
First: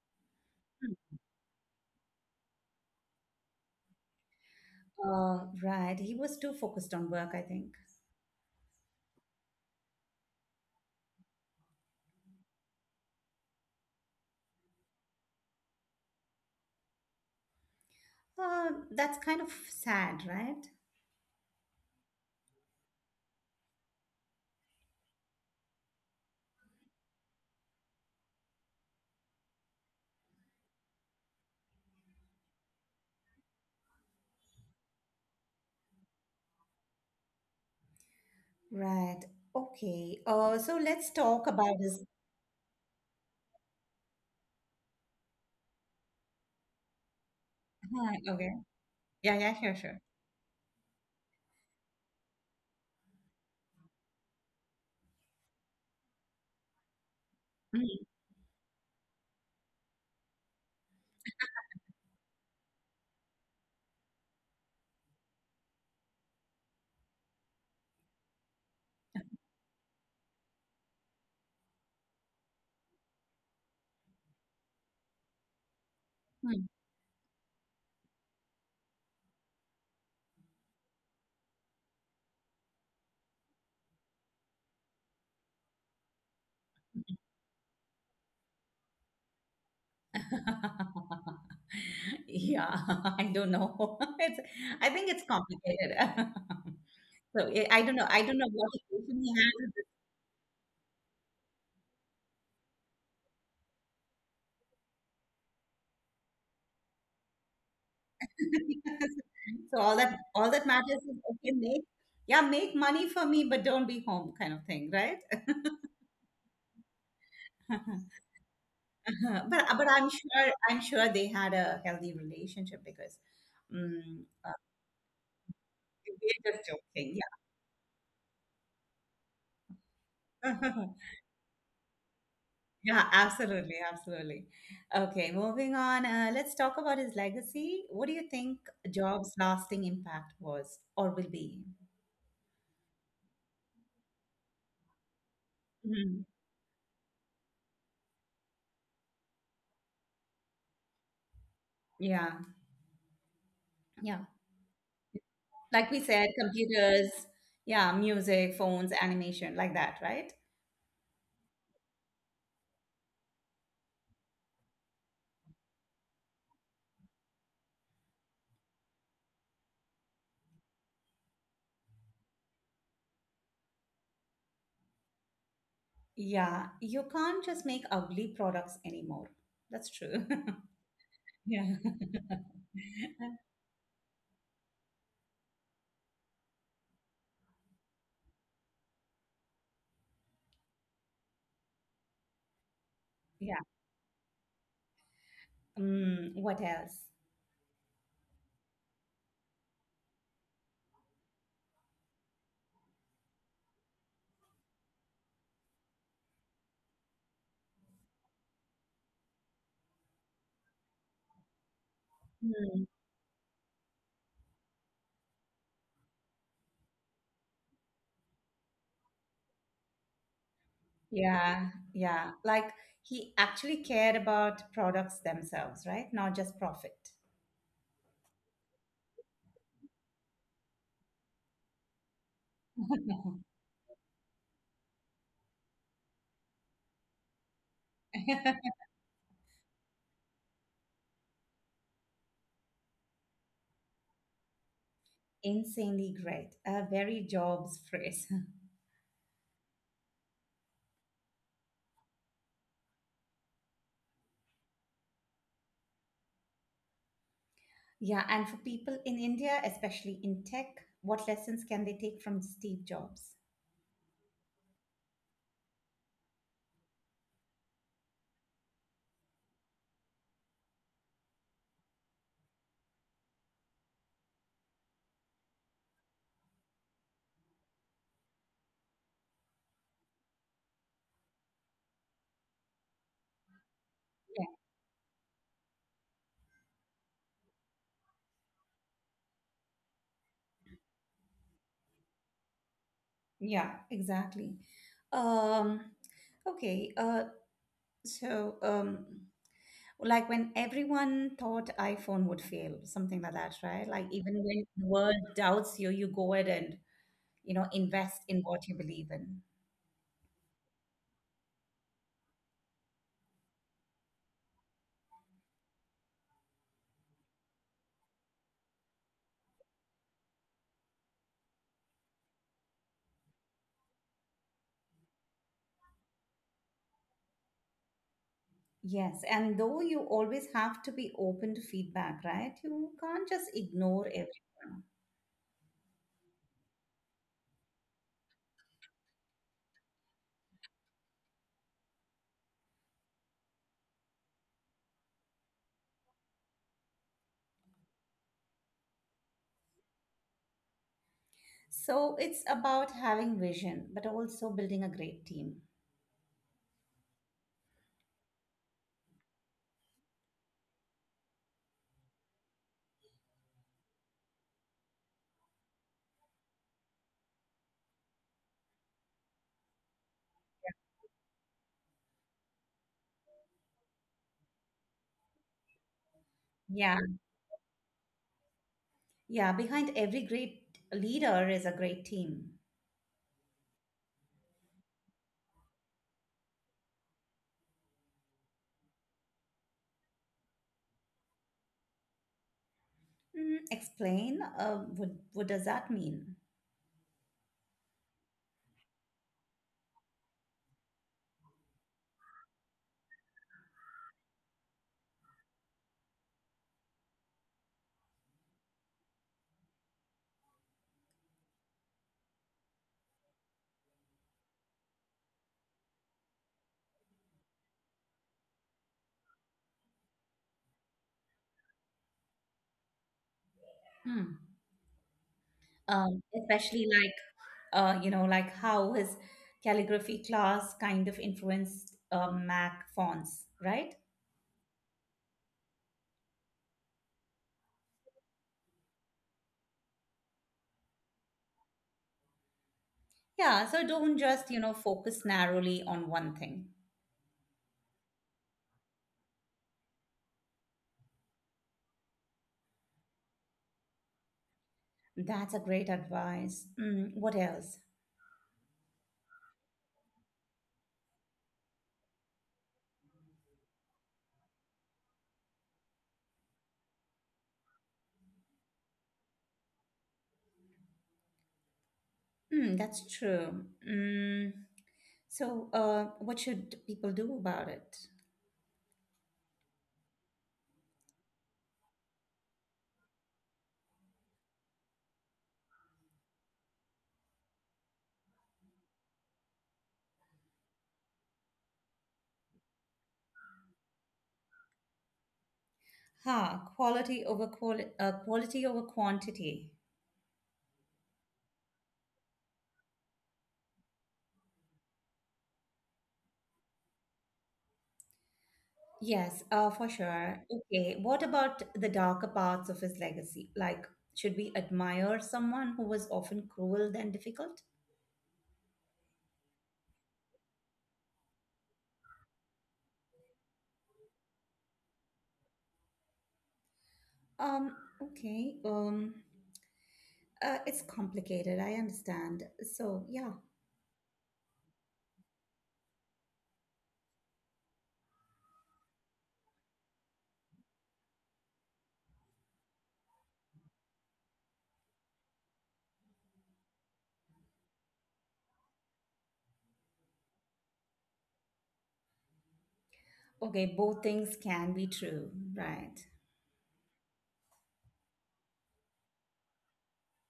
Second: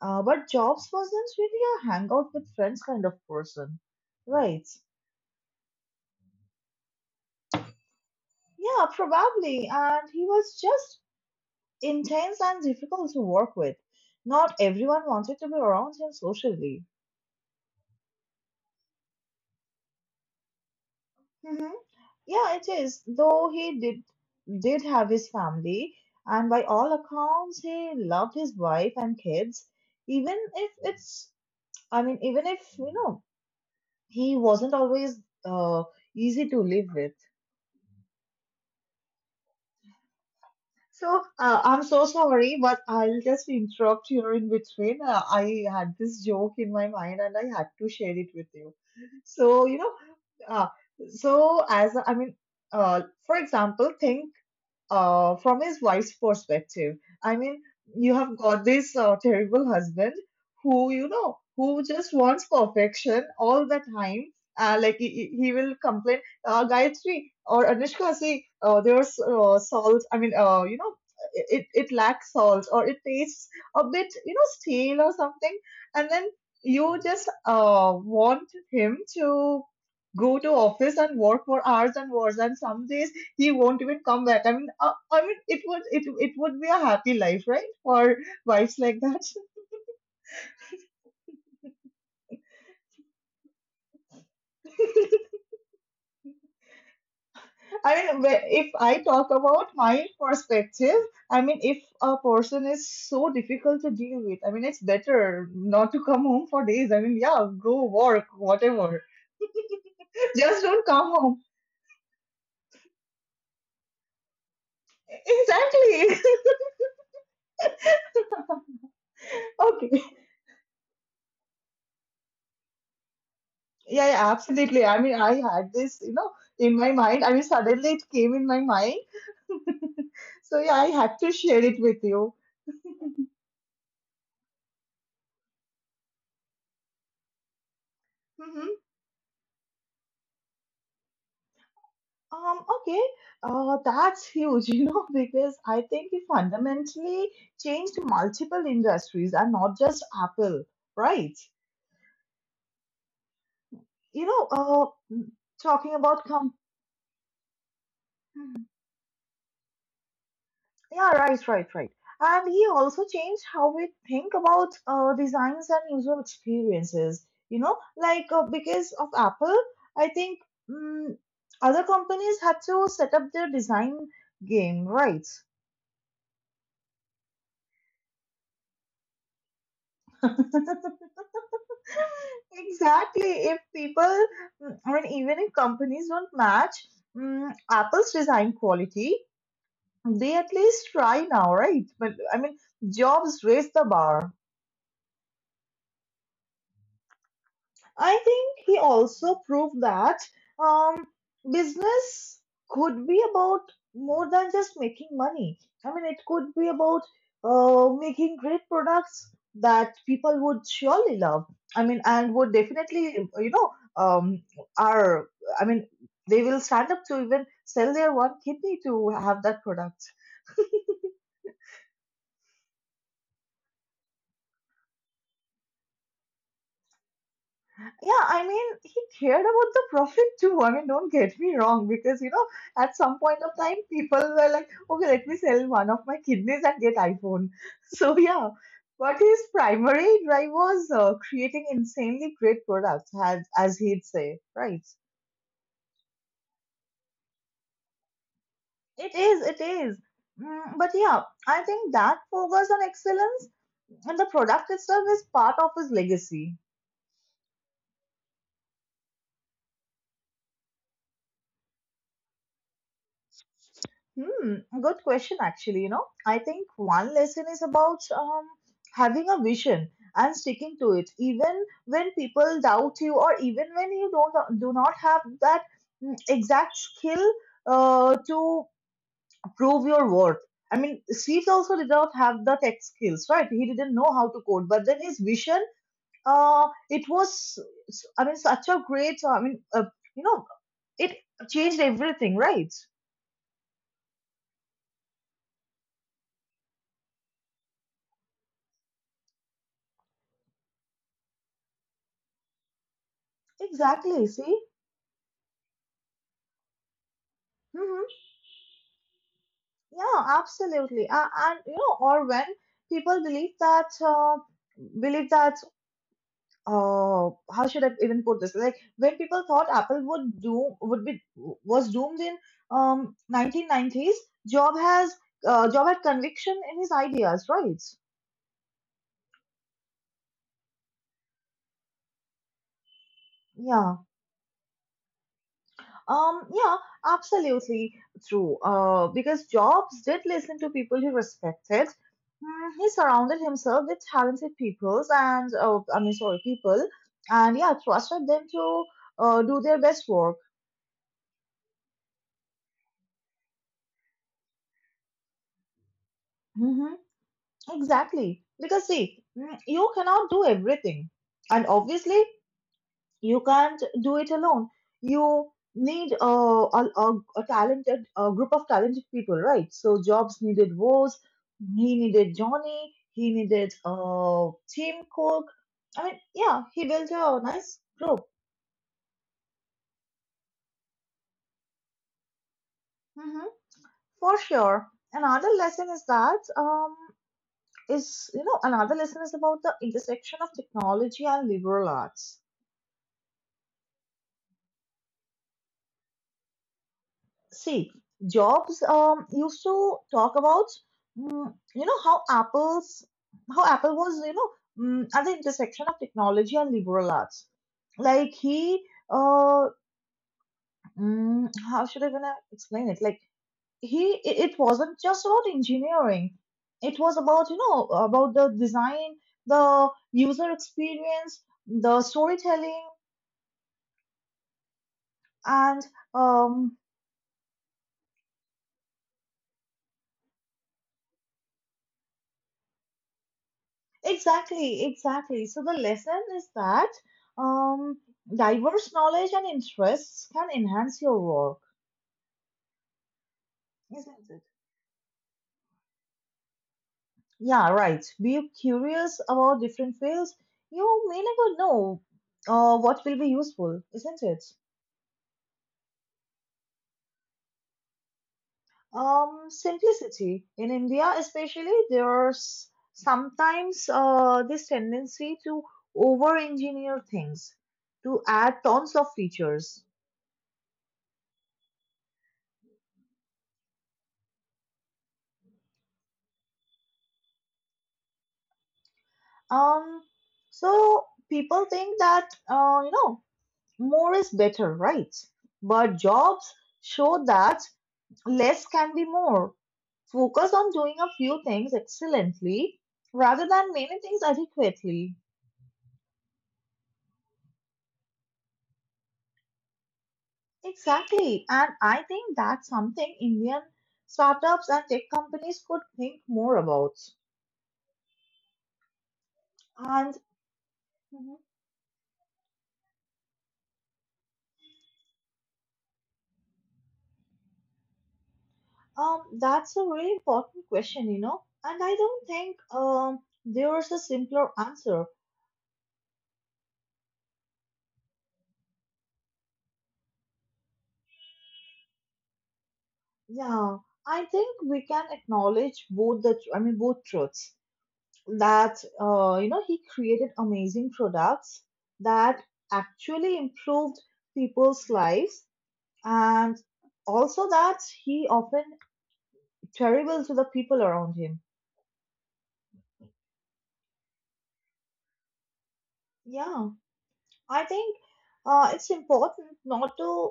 Uh, but Jobs wasn't really a hangout with friends kind of person, right?
Uh, right. He was too focused on work, I think.
Yeah, probably, and he was just intense and difficult to work with. Not everyone wanted to be around him socially.
Uh, that's kind of sad, right?
Hmm Yeah, it is. Though he did did have his family, and by all accounts, he loved his wife and kids. Even if it's, I mean, even if you know, he wasn't always uh, easy to live with.
Right. Okay. Uh, so let's
So
talk
uh,
about
I'm
this.
so sorry, but I'll just interrupt here in between. Uh, I had this joke in my mind, and I had to share
Hi.
it with
Okay.
you.
Yeah, yeah,
So
sure,
you know,
sure.
uh, so as I mean, uh, for example, think uh, from his wife's perspective. I mean,
Mm,
you have got this uh, terrible husband who, you know, who just wants perfection all the time. Uh, like he, he he will complain, uh, Gayatri or Anushka, see, uh, there's uh, salt. I mean, uh, you know, it, it lacks salt or it tastes a bit, you know, stale or something. And then
mm.
you just uh, want him to go to office and work for hours and hours and some days he won't even come back. I mean, uh, I mean, it would it it would be a happy life, right, for wives like that.
Yeah, I don't know. It's, I think it's complicated. So I I
I
don't know. I
mean,
don't
wh-
know what
if I
equation
talk
he
about
has.
my perspective, I mean, if a person is so difficult to deal with, I mean, it's better not to come home for days. I mean, yeah, go work, whatever.
So all that all
Just
that
don't
matters
come
is
home.
okay, make yeah, make money for me, but don't be home, kind of thing, right?
Exactly.
But but
Okay.
I'm sure I'm sure they had a healthy relationship because
Yeah,
um.
yeah,
uh,
absolutely. I mean, I had this, you know,
we're just
in my
joking,
mind. I mean, suddenly it came in my mind. So, yeah, I
yeah,
had to share it with you.
yeah, absolutely, absolutely. Okay, moving on. Uh, let's talk about his legacy. What do you think
Mm-hmm.
Jobs' lasting impact was or will be?
Um, okay, uh, that's huge, you know, because I think it
Mhm.
fundamentally changed multiple industries and not just Apple, right?
Yeah, yeah.
You know, uh, m-
Like
talking
we
about
said,
com.
computers, yeah, music,
Hmm.
phones, animation, like that, right?
Yeah, right, right, right. And he also changed how we think about uh, designs and user experiences, you know, like uh, because of Apple, I think mm other companies had to set up their design game, right?
Yeah, you can't just make ugly products anymore. That's true. Yeah.
Exactly. If people mm, I mean, even if companies don't match mm, Apple's design quality, they at least try now, right? But I mean, jobs
Yeah.
raise the bar.
Mm, what else?
I think he also proved that um, business could be about more than just making money. I mean, it could be about uh, making great products that people would surely love. I mean, and would
Mm.
definitely, you know, um, are, I mean, they will stand up to even sell their one kidney to have that product.
Yeah, yeah. Like he actually cared about products themselves, right? Not just profit.
Yeah, I mean, he cared about the profit too. I mean, don't get me wrong, because you know, at some point of time, people were like, okay, let me sell one of my kidneys and get iPhone. So yeah, but his primary drive was uh, creating insanely great products, as as he'd say, right?
Insanely great. A very jobs phrase.
It is, it is. Mm, but yeah, I think that focus on excellence and the product itself is part of his legacy.
Yeah, and for people in India, especially in tech, what lessons can they take from Steve Jobs?
Hmm, good question, actually. You know, I think one lesson is about um, having a vision and sticking to it, even when people doubt you, or even when you don't do not have that mm, exact skill uh, to prove your worth. I mean, Steve also did not have the tech skills, right? He didn't know how to
Yeah,
code, but then his vision, uh, it was, I mean, such a great, I mean, uh, you know, it changed everything, right?
yeah, exactly. Um, okay, uh, so um, like when everyone thought iPhone would fail, something like that, right? Like
Exactly.
even
See?
when the world doubts you, you go ahead and you know
Hmm.
invest in what you believe in.
Yeah, absolutely. Uh, and you know, or when people believe that, uh, believe that, uh, how should I even put this? Like when people thought Apple would do would be was doomed in um nineteen nineties, Job has uh, Job had conviction in his ideas, right?
Yes, and though you always have to be open to feedback, right? You can't just
Yeah.
ignore everyone.
Um, yeah, absolutely true. Uh, because Jobs did listen to people he respected. Mm, he surrounded himself with talented peoples and uh, I mean, sorry, people, and yeah, trusted them to uh, do their best work.
So it's about having vision, but also building a great team.
Mm-hmm. Exactly. Because see, mm, you cannot do everything, and obviously, you can't do it alone. You need a, a, a, a talented a group of talented people, right? So Jobs needed Woz, he needed Johnny, he needed uh, Tim Cook. I mean, yeah, he
Yeah,
built a nice group.
yeah, behind every great leader is a great team.
Hmm, for sure. another lesson is that um is you know another lesson is about the intersection of technology and liberal arts.
Mm, explain, uh, what, what does that mean?
See, Jobs um, used to talk about, mm, you know, how Apple's how Apple was, you know, mm, at the intersection of technology and liberal arts. Like he, uh, mm, how should I gonna explain it? Like he, it, it wasn't just about engineering. It was about, you know, about the design, the user experience, the storytelling,
Hmm.
and
Um,
um,
especially like uh, you know like how his calligraphy class kind of influenced uh, mac fonts right.
exactly, exactly. So the lesson is that um, diverse knowledge and interests can enhance your work,
Yeah so don't
isn't it?
just you know focus narrowly on one thing.
Yeah, right. Be curious about different fields. You may never know uh, what will be useful, isn't it?
That's a great advice. Mm, what else?
Um, simplicity. In India, especially, there's sometimes uh, this tendency to over engineer things, to add tons of features.
Mm, that's true. Mm, so uh, what should people do about it?
Um, so people think that uh, you know, more is better, right? But jobs show that less can be more. Focus on doing a few things excellently rather than many things adequately.
Huh. Quality over quali- uh, quality over quantity.
Exactly, and I think that's something Indian startups and tech companies could think more about.
Yes, uh, for
And
sure. Okay, what
mhm,
about the darker parts of his legacy? Like, should we admire someone who was often cruel than difficult?
um, that's a really important question, you know. And I don't think um, there's a simpler answer.
Um, okay. Um, uh, it's complicated, I understand. So, yeah.
Yeah, I think we can acknowledge both the, I mean, both truths, that, uh, you know, he created amazing products that actually improved people's lives and also that he often terrible to the people around him.
Okay, both things can be true, right?
Yeah, I think uh, it's important not to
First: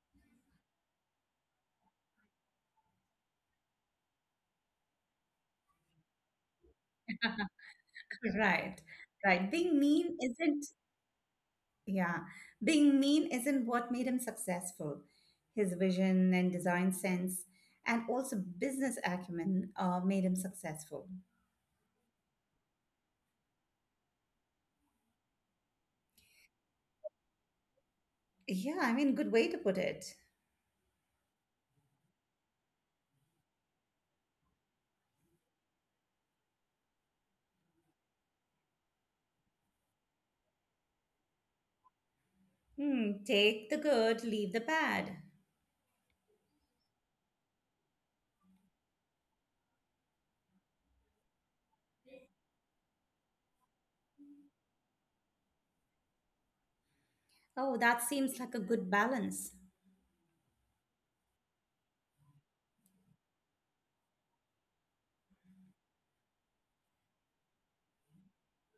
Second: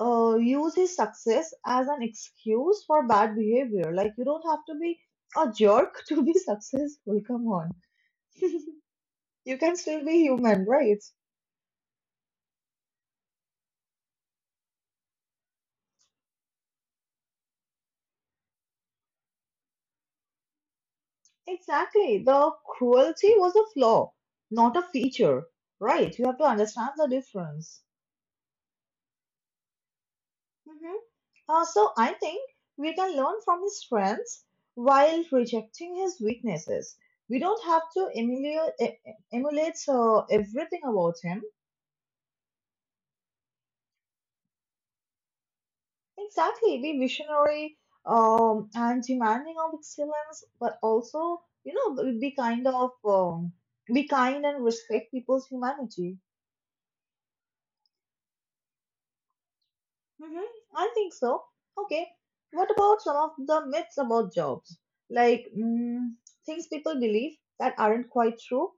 uh, use his success as an excuse for bad behavior. Like, you don't have to be a jerk to be successful. Come on.
Right, right.
You can
Being
still
mean
be human,
isn't,
right?
yeah, being mean isn't what made him successful. His vision and design sense, and also business acumen, uh, made him successful.
Exactly. The cruelty was a flaw, not a feature. Right. You have to understand the difference.
Yeah, I mean, good way to put it.
Hmm. Uh, so I think we can learn from his strengths while rejecting his weaknesses. We don't have to emulate, e- e, emulate uh, everything about him.
Hmm, take the good, leave the bad.
Exactly. Be visionary, um, and demanding of excellence, but also, you know, be be kind of, um, be kind and respect people's humanity.
Oh, that seems like a good balance.
Hmm, I think so. Okay. What about some of the myths about jobs? Like mm, things people believe that aren't quite true?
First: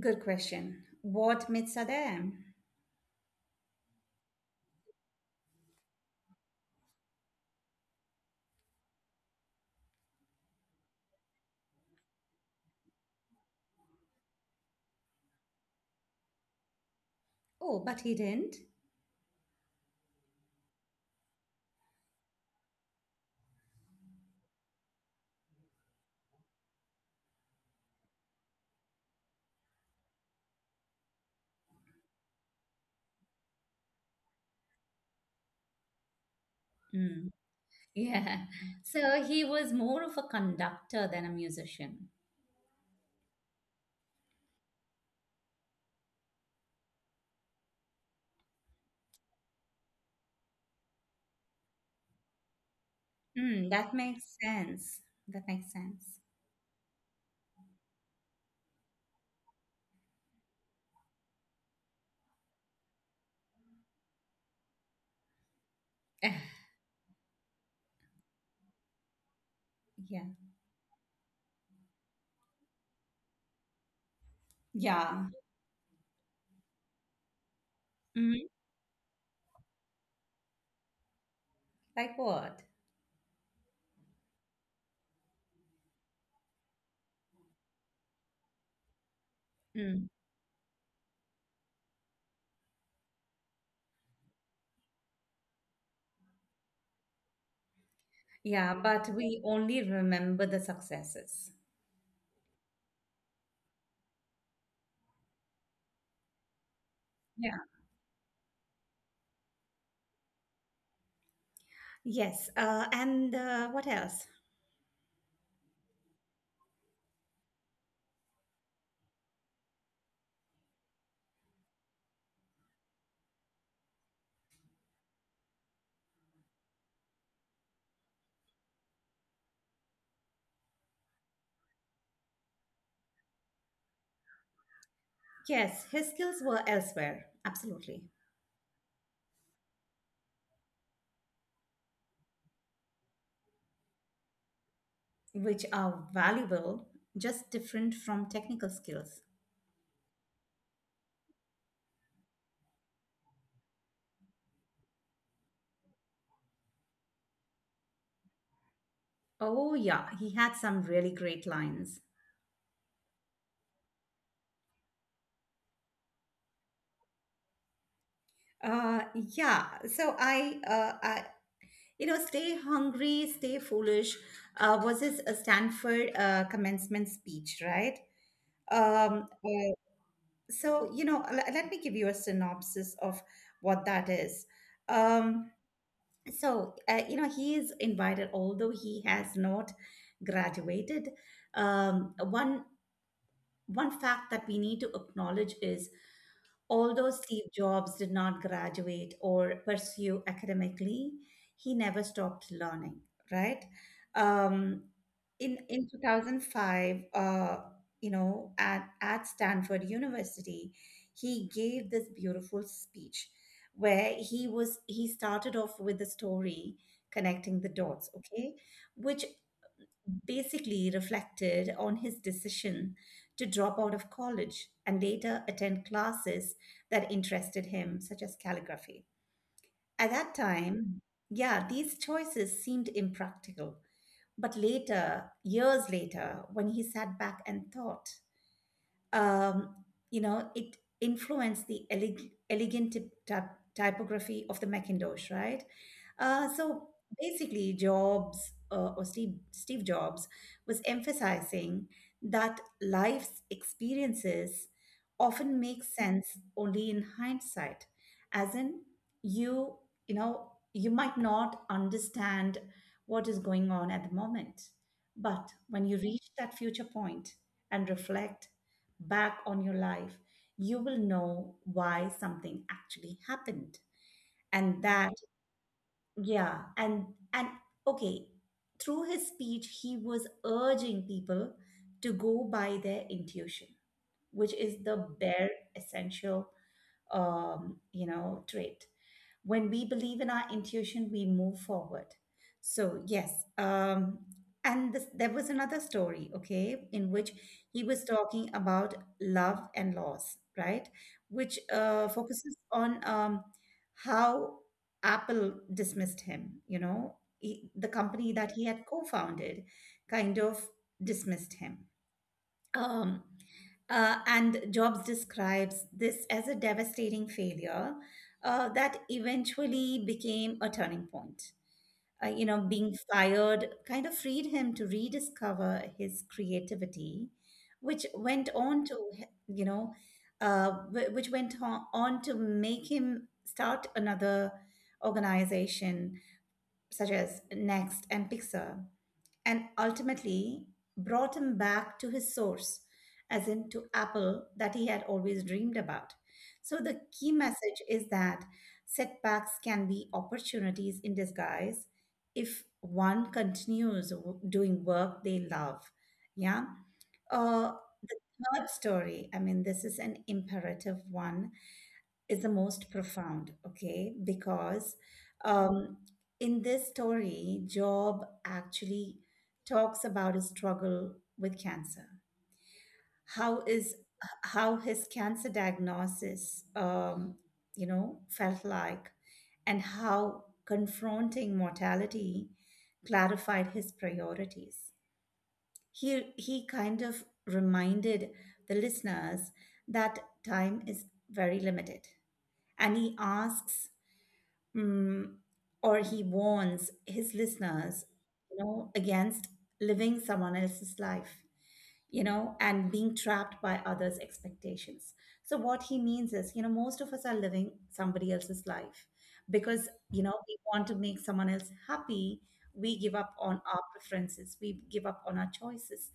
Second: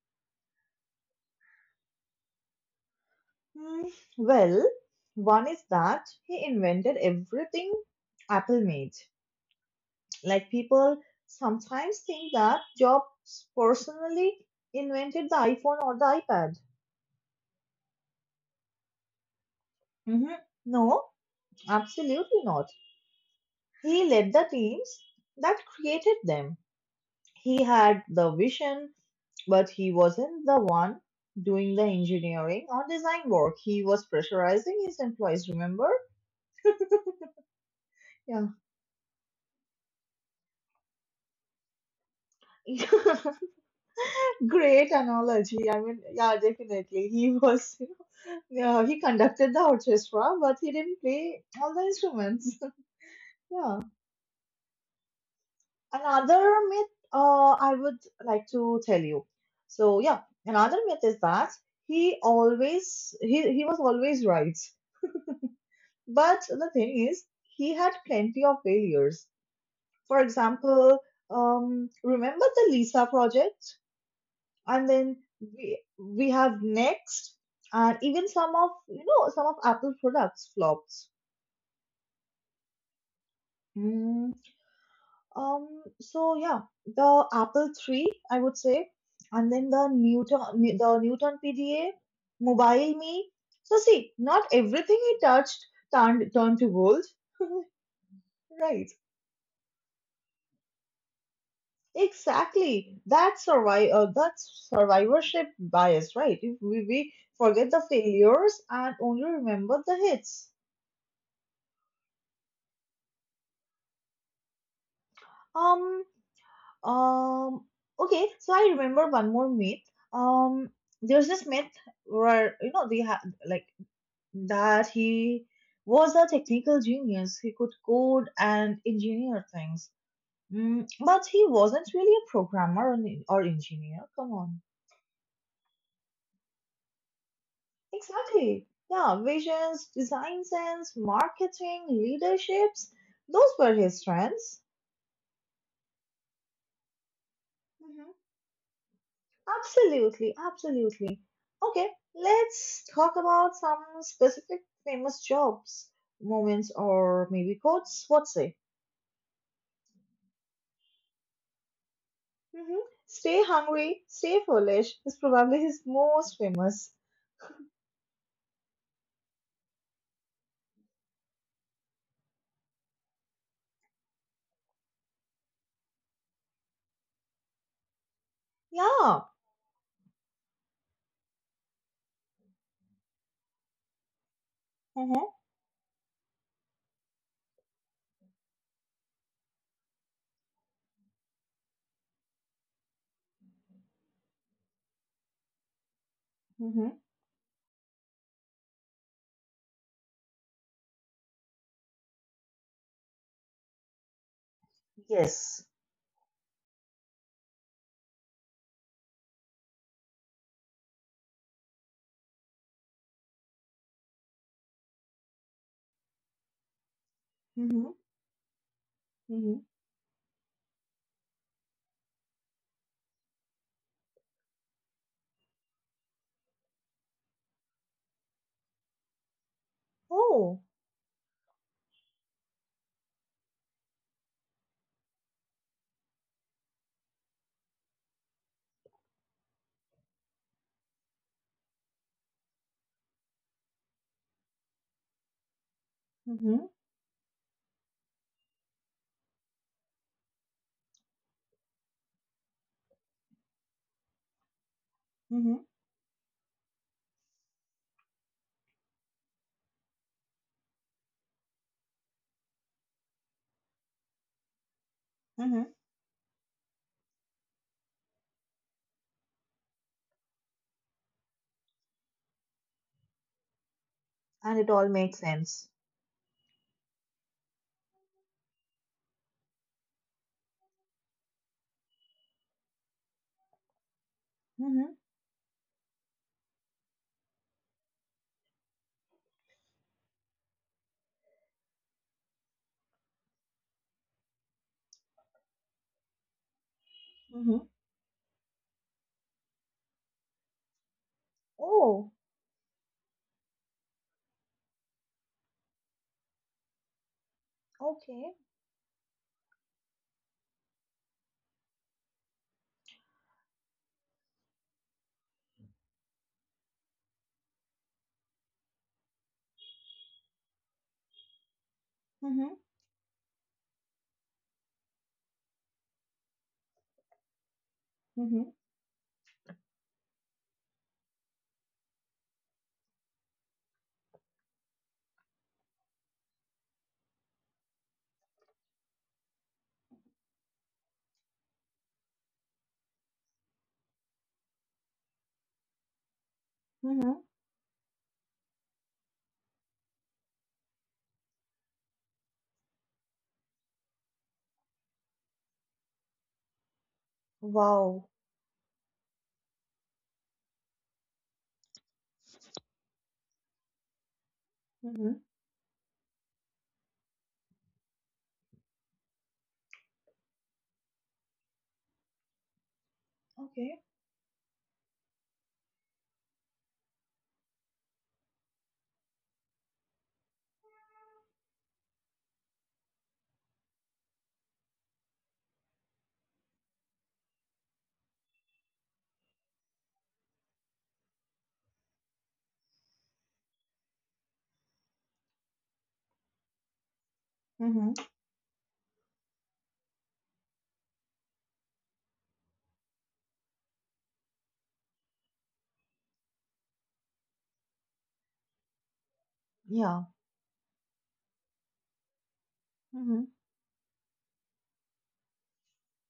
Good question. What myths are there?
Mm, well, one is that he invented everything Apple made. Like people sometimes think that Jobs personally invented the iPhone or the iPad.
Oh, but he didn't.
Hmm. No, absolutely not. He led the teams that created them. He had the vision, but he wasn't the one doing the engineering or design work. He was pressurizing his employees, remember?
Hmm. Yeah.
Yeah.
So he was more of a conductor than a musician.
Great analogy. I mean, yeah, definitely. He was, yeah, he conducted the orchestra, but he didn't play all the instruments.
Hmm,
Yeah.
that makes sense. That makes sense.
Another myth uh, I would like to tell you. So, yeah, another myth is that he always, he, he was always right. But the thing is, he had plenty of failures. For
Yeah.
example, um, remember the Lisa project, and then
Yeah.
we we have Next, and even
Mhm.
some of you know some of Apple products flops.
Like what?
Mm, um, so yeah, the Apple three, I would say, and then the
Mm.
Newton the Newton P D A, Mobile Me. So see, not everything he touched turned turned to gold,
Yeah,
right?
but we only remember the successes.
Exactly. That's survive uh, that's survivorship bias, right? If we, we
Yeah.
forget the failures and only remember the hits.
Yes. Uh, and uh, what else?
Um um okay, so I remember one more myth. Um there's this myth where you know they had like that He was a technical genius. He could code and engineer things. Mm, but he wasn't really a programmer or, an- or engineer. Come on.
Yes, his skills were elsewhere, absolutely,
Exactly. Yeah, visions, design sense, marketing, leaderships, those were his strengths.
which are valuable, just different from
Hmm,
technical skills.
absolutely, absolutely. Okay, let's talk about some specific famous jobs, moments, or maybe quotes. What say?
Oh, yeah, he had some really great lines.
Hmm. Stay hungry, stay foolish is probably his most famous.
Uh, yeah, so I, uh, I, you know, stay hungry, stay foolish, uh, was his uh, Stanford uh, commencement speech, right?
Yeah.
Um, uh, so, you know, l- let me give you a synopsis of what that is.
Mm-hmm.
Um. So uh, you know he is invited although he has not graduated. Um, one one fact that we need to acknowledge is
Mm-hmm.
although Steve Jobs did not graduate or pursue academically, he never stopped learning, right? Um, in,
Yes.
in twenty oh five, uh, you know, at, at Stanford University, he gave this beautiful speech where he was he started off with the story connecting the
Mm-hmm.
dots, okay, which
Mm-hmm.
basically reflected on his decision to drop out of college and later attend classes that interested him, such as calligraphy. At that
Oh.
time, yeah, these choices seemed impractical. But later, years later, when he sat back and thought, um, you know, it influenced the eleg- elegant typ- typ- typography of the Macintosh, right? Uh,
Mm-hmm.
so Basically, Jobs uh, or Steve, Steve Jobs was emphasizing that life's experiences
Mm-hmm.
often make sense only in hindsight, as in you, you know, you might not understand what is going on at the moment, but
Mm-hmm.
when you reach that future point and reflect back on your life, you will know why something actually happened.
And it
And
all
that,
makes sense.
yeah, and and okay, through his speech, he was urging people to go by their intuition, which is the bare essential um, you know trait. When we believe in our intuition we move forward. So yes um, and this, there was another story okay in which
Mhm.
he was talking about love and loss right which uh,
Oh,
focuses on um, how apple dismissed him. You know he, the company
okay.
that he had co-founded kind of dismissed him, um, uh, and Jobs describes this as a devastating failure uh, that eventually became a turning point. Uh, you
Mhm.
know, being fired kind of freed him to rediscover his creativity, which went
Mhm.
on to, you know, uh, wh- which went on on to make him start another organization such as Next and Pixar and ultimately brought him back to his source, as in to Apple that he had always dreamed about. So, the
Mhm.
key message is that setbacks can be opportunities in disguise if one continues w- doing work they love. Yeah. Uh,
Wow.
the third story, I mean, this is an imperative one is the most profound, okay? Because
Mhm.
um, in this story, Job actually talks about his struggle with cancer. How
Okay.
is how his cancer diagnosis, um, you know, felt like, and how confronting mortality clarified his priorities. He he kind of reminded the listeners that time is very limited and he asks mm, or he warns his
Mhm.
listeners, you know, against living someone else's life, you know, and being trapped by others' expectations. So, what he means is, you know, most of us are living somebody else's life because,
Yeah.
you know, we want to make someone else happy. We give up
Mhm.
on our preferences, we give up on our choices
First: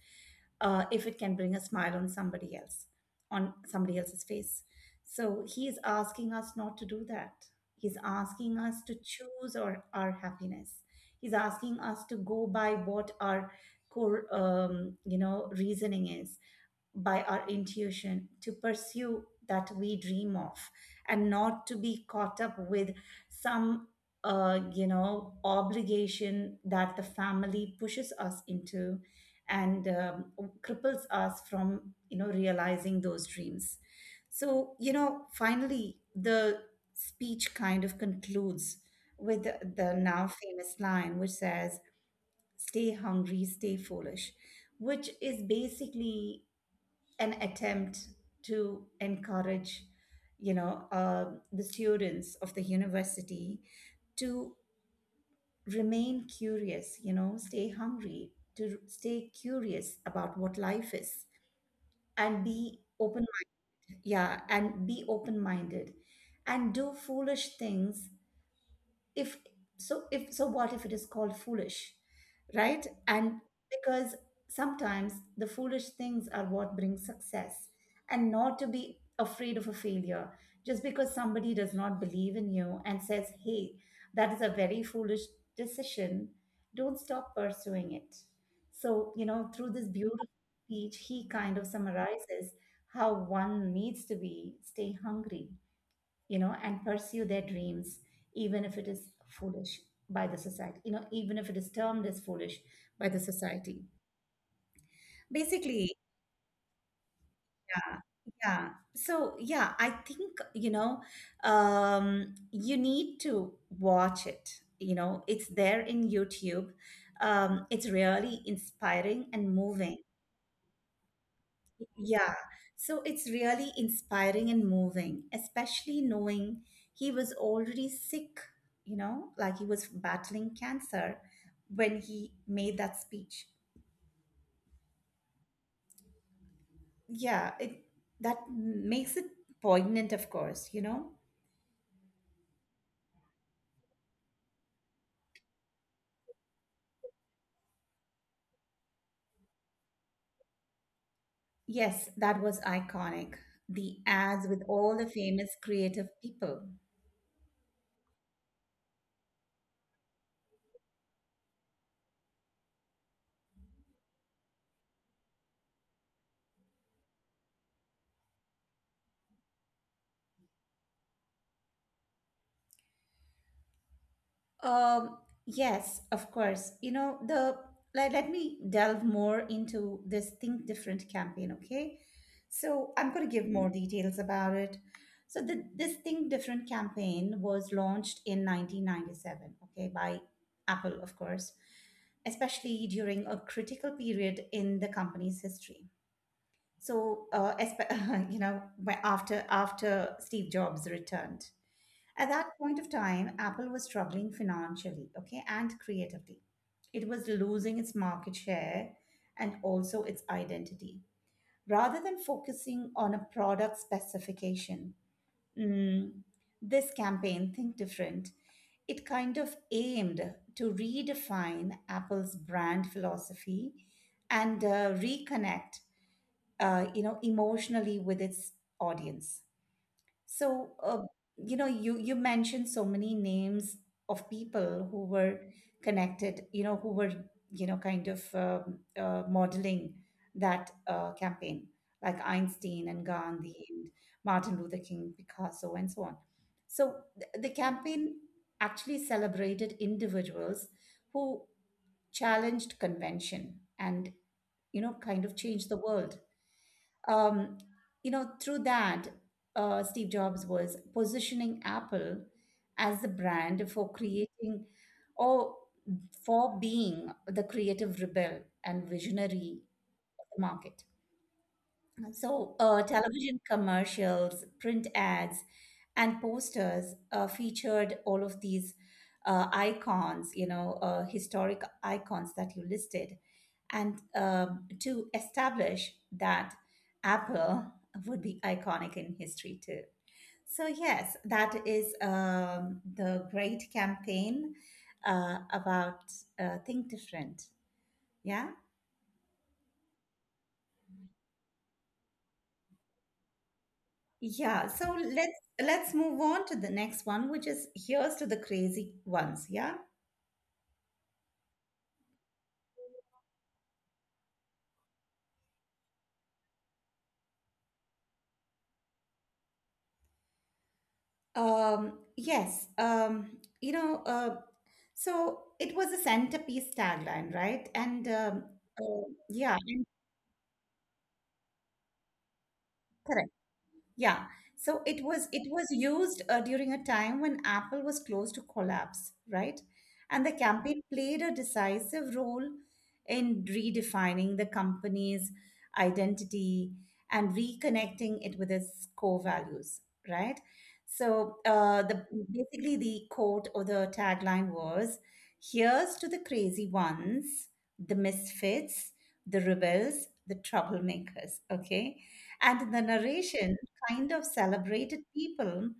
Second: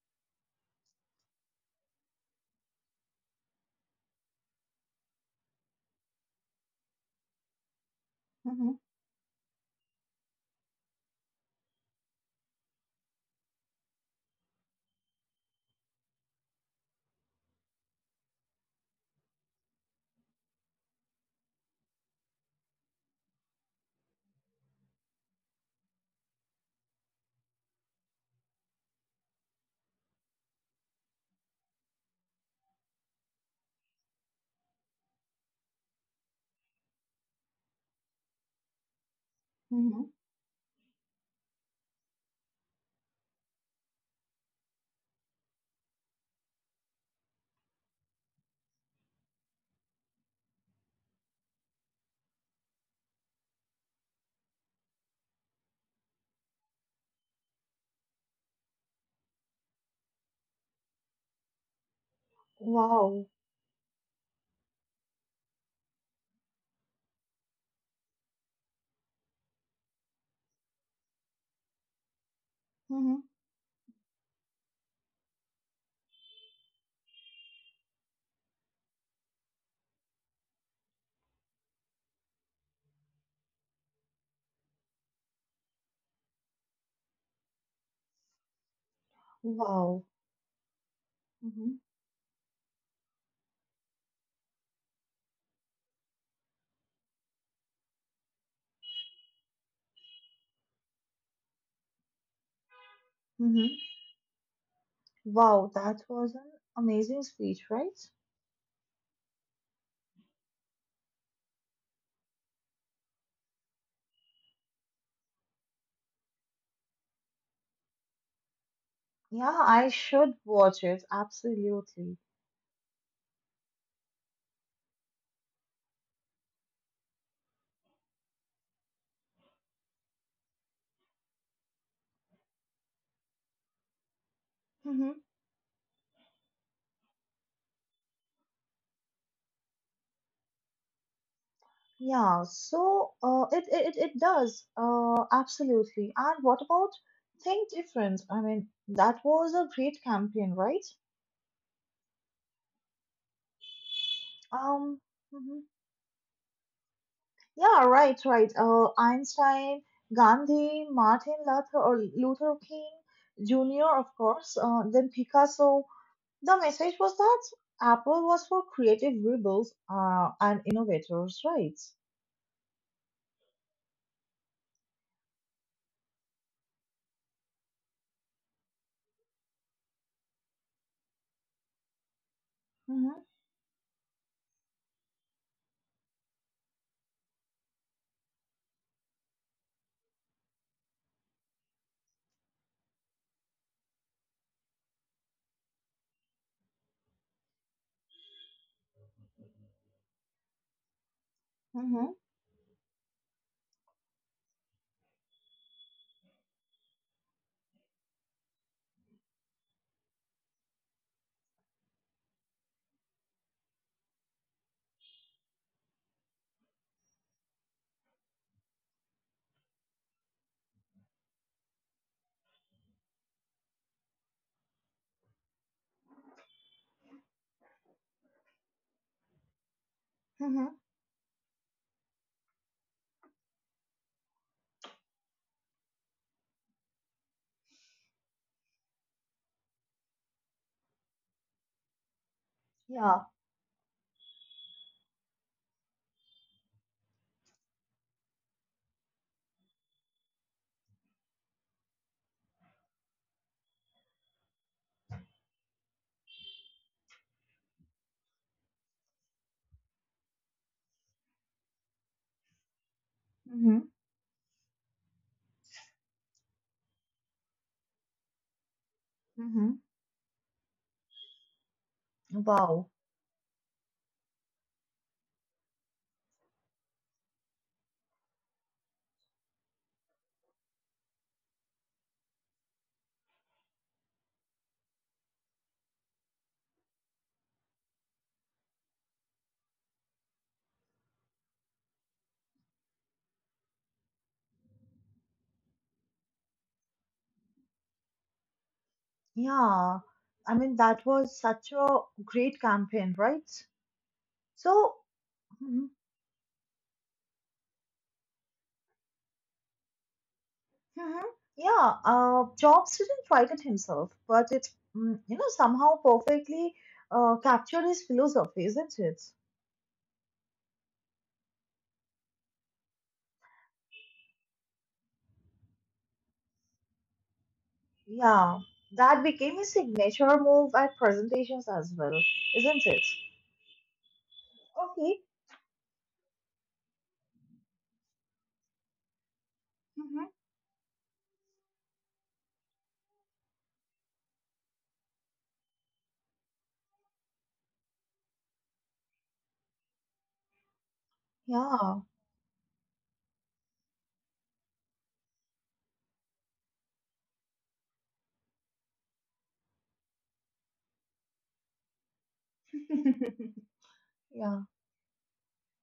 uh, if it can bring a smile on somebody else, on somebody else's face. So, he is asking us not to do that. He's asking
Mhm.
us to choose our, our happiness. He's asking us to go by what our core, um, you know, reasoning is, by our intuition to pursue that we dream of and not to be caught up with some uh, you know obligation that the family pushes us into and um, cripples us from you know realizing those dreams. So you know finally the speech kind of concludes with the, the
Mhm.
now famous line which says stay hungry stay foolish, which is basically an attempt to encourage you know um the students of the university to remain curious, you know, stay hungry, to stay curious about what life is and be
Wow.
open, yeah, and be open minded and do foolish things. if so if so what if it is called foolish, right?
Mhm.
And because sometimes the foolish things are what brings success, and not to be afraid of a failure just because somebody does not believe in you and says hey that is a very foolish decision, don't stop pursuing it. So you know through this
Wow.
beautiful speech he kind of
Mhm.
summarizes how one needs to be stay hungry, you know, and pursue their dreams, even if it is foolish by the society, you know, even if it is termed as foolish by the
Mhm.
society.
Wow,
Basically,
that was an amazing speech, right?
yeah, yeah. So, yeah, I think, you know, um, you need to watch it. You know, it's there in YouTube. Um, it's really inspiring
Yeah,
and
I
moving.
should watch it. Absolutely.
Yeah, so it's really inspiring and moving, especially knowing he was already sick, you know, like he was battling cancer when he made that speech.
Mhm.
Yeah, it that makes it poignant, of course, you know.
Yeah. So, uh, it it it it does. Uh, absolutely. And what about Think Different? I mean, that was a great campaign, right?
Yes, that was iconic. The ads with all
Um.
the famous
Mhm.
creative people.
Yeah, right, right. Uh, Einstein, Gandhi, Martin Luther or Luther King Junior, of course, uh, then Picasso. The message was that Apple was for creative rebels uh, and innovators, right?
Um, yes, of course. You know, the let, let me delve more into this Think Different campaign, okay? So I'm
Mm-hmm,
going to give more details about it. So the, this Think Different campaign was launched in nineteen ninety-seven, okay, by Apple, of course, especially during a critical period in the company's history. So, uh, espe- you know, by after after Steve Jobs returned.
mm-hmm,
At that point of time, Apple was struggling financially, okay, and creatively. It was losing its market share and also its identity. Rather than focusing on a product specification, mm, this campaign, Think Different, it kind of aimed to redefine Apple's brand philosophy and uh, reconnect, uh, you know, emotionally with its audience. So,
mm-hmm.
uh, you know, you you mentioned so many names of people who were connected, you know, who were, you know, kind of um, uh, modeling that uh, campaign, like Einstein and
Yeah.
Gandhi and Martin Luther King, Picasso, and so on. So th- the campaign actually celebrated individuals who challenged convention and, you know, kind of changed the world. Um, you know, through that, uh, Steve Jobs was positioning Apple as the brand
Mm-hmm,
for creating or for being the creative rebel and visionary
mm-hmm.
of the market. So, uh,
Wow.
television commercials, print ads, and posters uh, featured all of these uh, icons, you know, uh, historic icons that you listed. And um, to establish that Apple would be iconic in history too. So, yes, that is um, the great campaign uh, about uh, Think Different. Yeah.
Yeah. I mean, that was such a great campaign, right? So,
Yeah, so let's
mm-hmm.
let's move on to the next one, which is here's to the crazy ones, yeah?
Mhm. Yeah, uh, Jobs didn't write it himself, but it, mm, you know, somehow perfectly uh, captured his philosophy, isn't it?
Um, yes, um, you know, uh, so it was a centerpiece tagline, right? And um,
Yeah,
uh,
that became
yeah,
his signature move at presentations as well, isn't it?
correct. Yeah. So it
Okay.
was it was used uh, during a time when Apple was close to collapse, right?
Mm-hmm.
And the campaign played a decisive role in redefining the company's identity and reconnecting it with its core values, right? So uh,
Yeah,
the basically the quote or the tagline was, "Here's to the crazy ones, the misfits, the rebels, the troublemakers." Okay. And in the narration, kind of
yeah.
celebrated people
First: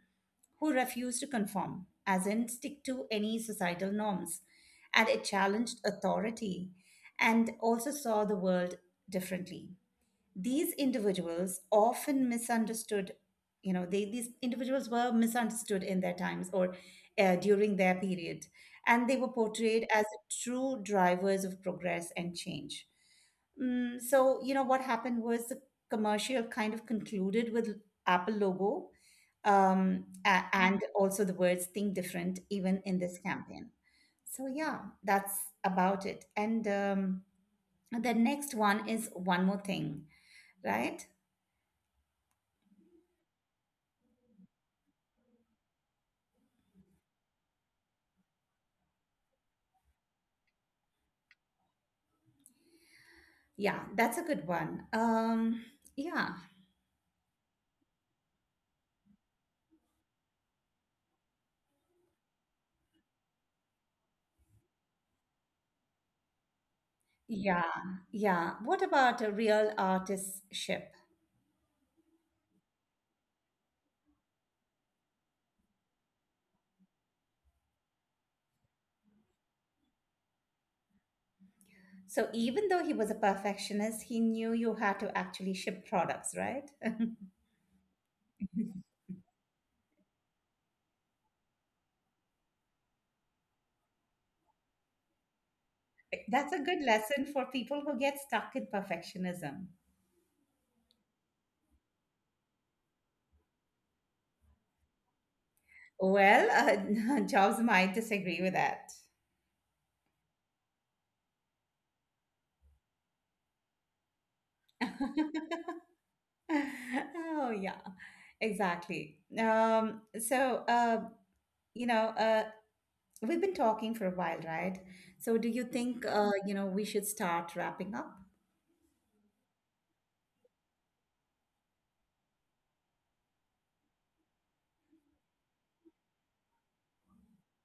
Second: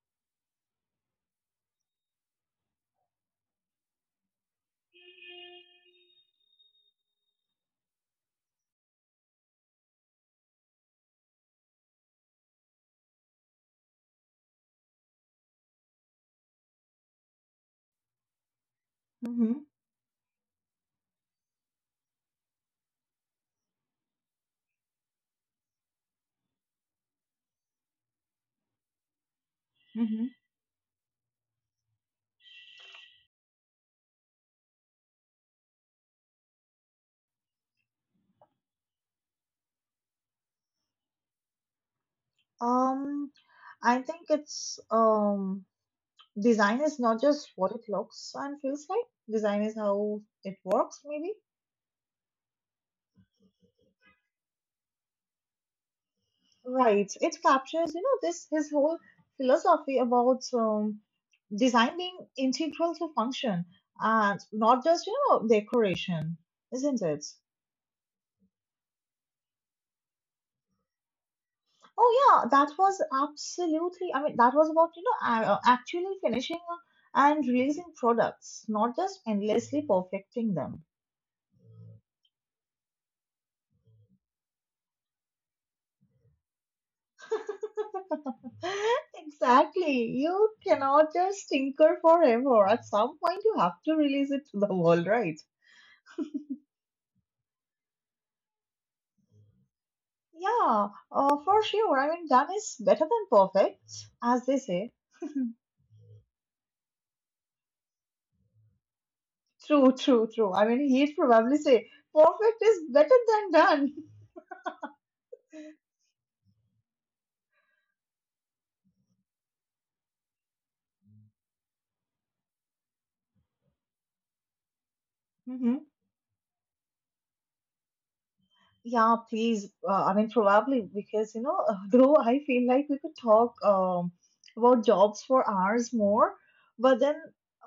who refuse to conform, as in stick to any societal norms. And it challenged authority and also saw the world differently. These individuals often misunderstood, you know, they these individuals were misunderstood in their times or uh, during their period, and they were
Mm-hmm.
portrayed as true drivers of progress and change. Mm, so you know what happened was the commercial kind of concluded with Apple logo, um,
Hmm.
a- and also the words Think Different, even in this campaign. So yeah, that's about it. And um, the next one is one more thing, right?
Um, I think it's um, design is not just what it looks and feels like. Design is how it works, maybe.
Yeah, that's a good one. Um, yeah,
Right. It captures, you know, this his whole philosophy about um, design being integral to function and not just, you know, decoration, isn't it?
yeah, yeah. What about a real artistship?
Oh yeah, that was absolutely. I mean, that was about, you know, a- uh, actually finishing and releasing products, not just endlessly perfecting them.
So even though he was a perfectionist, he knew you had to actually ship products, right?
Exactly. You cannot just tinker forever. At some point, you have to release it to the world, right?
That's a good lesson for people who get stuck in perfectionism.
Yeah, uh, for sure. I mean, done is better than perfect, as they say.
Well, uh, Jobs might disagree with that.
True, true, true. I mean, he'd probably say perfect is better than done.
Oh, yeah, exactly. Um, so, uh, you know, uh, We've been talking for a while, right? So do you
Hmm.
think uh, you know we should start wrapping up?
Yeah, please. Uh, I mean, probably because you know, though I feel like we could talk um, about jobs for hours more, but then,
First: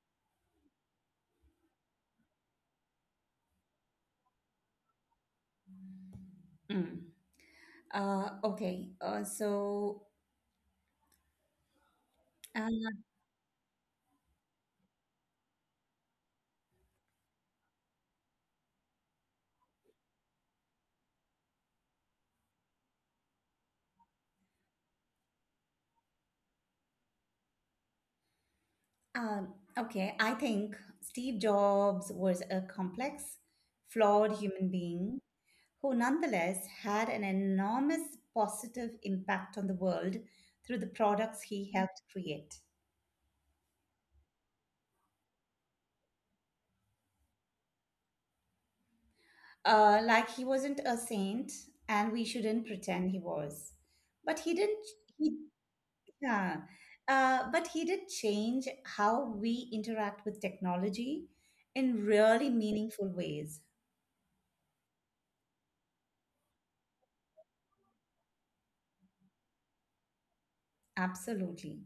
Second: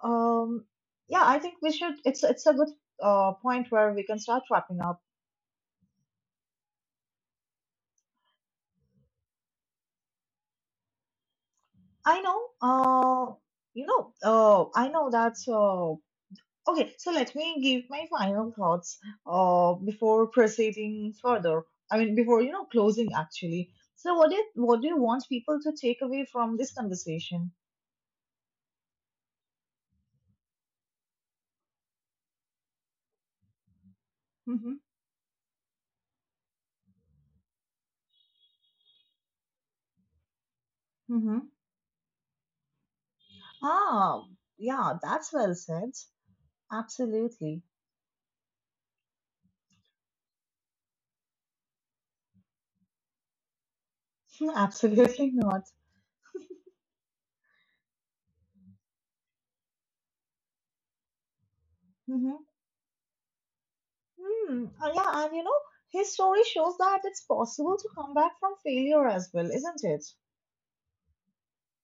um, yeah, I think we should. It's it's a good uh, point where we can start wrapping up.
Mm. Uh, okay. Uh, so
I know.
um,
Uh, you know. Uh, I know that. Uh, Okay, so let me give my final thoughts uh, before proceeding further. I mean, before you know closing actually. So, what did what do you want people to take away from this conversation?
um, okay, I think Steve Jobs was a complex, flawed human
Mm-hmm.
being who nonetheless had an enormous positive impact on the world through the
Mm-hmm.
products he helped create.
Ah, yeah, that's well said. Absolutely,
Uh, like he wasn't a saint, and we shouldn't pretend he was. But he didn't.
absolutely
He,
not.
yeah, uh, but he did change how we interact with technology in
Hmm.
really meaningful ways.
Hmm. Uh, yeah, and you know, his story shows that it's possible to come back from failure as well, isn't it?
Absolutely.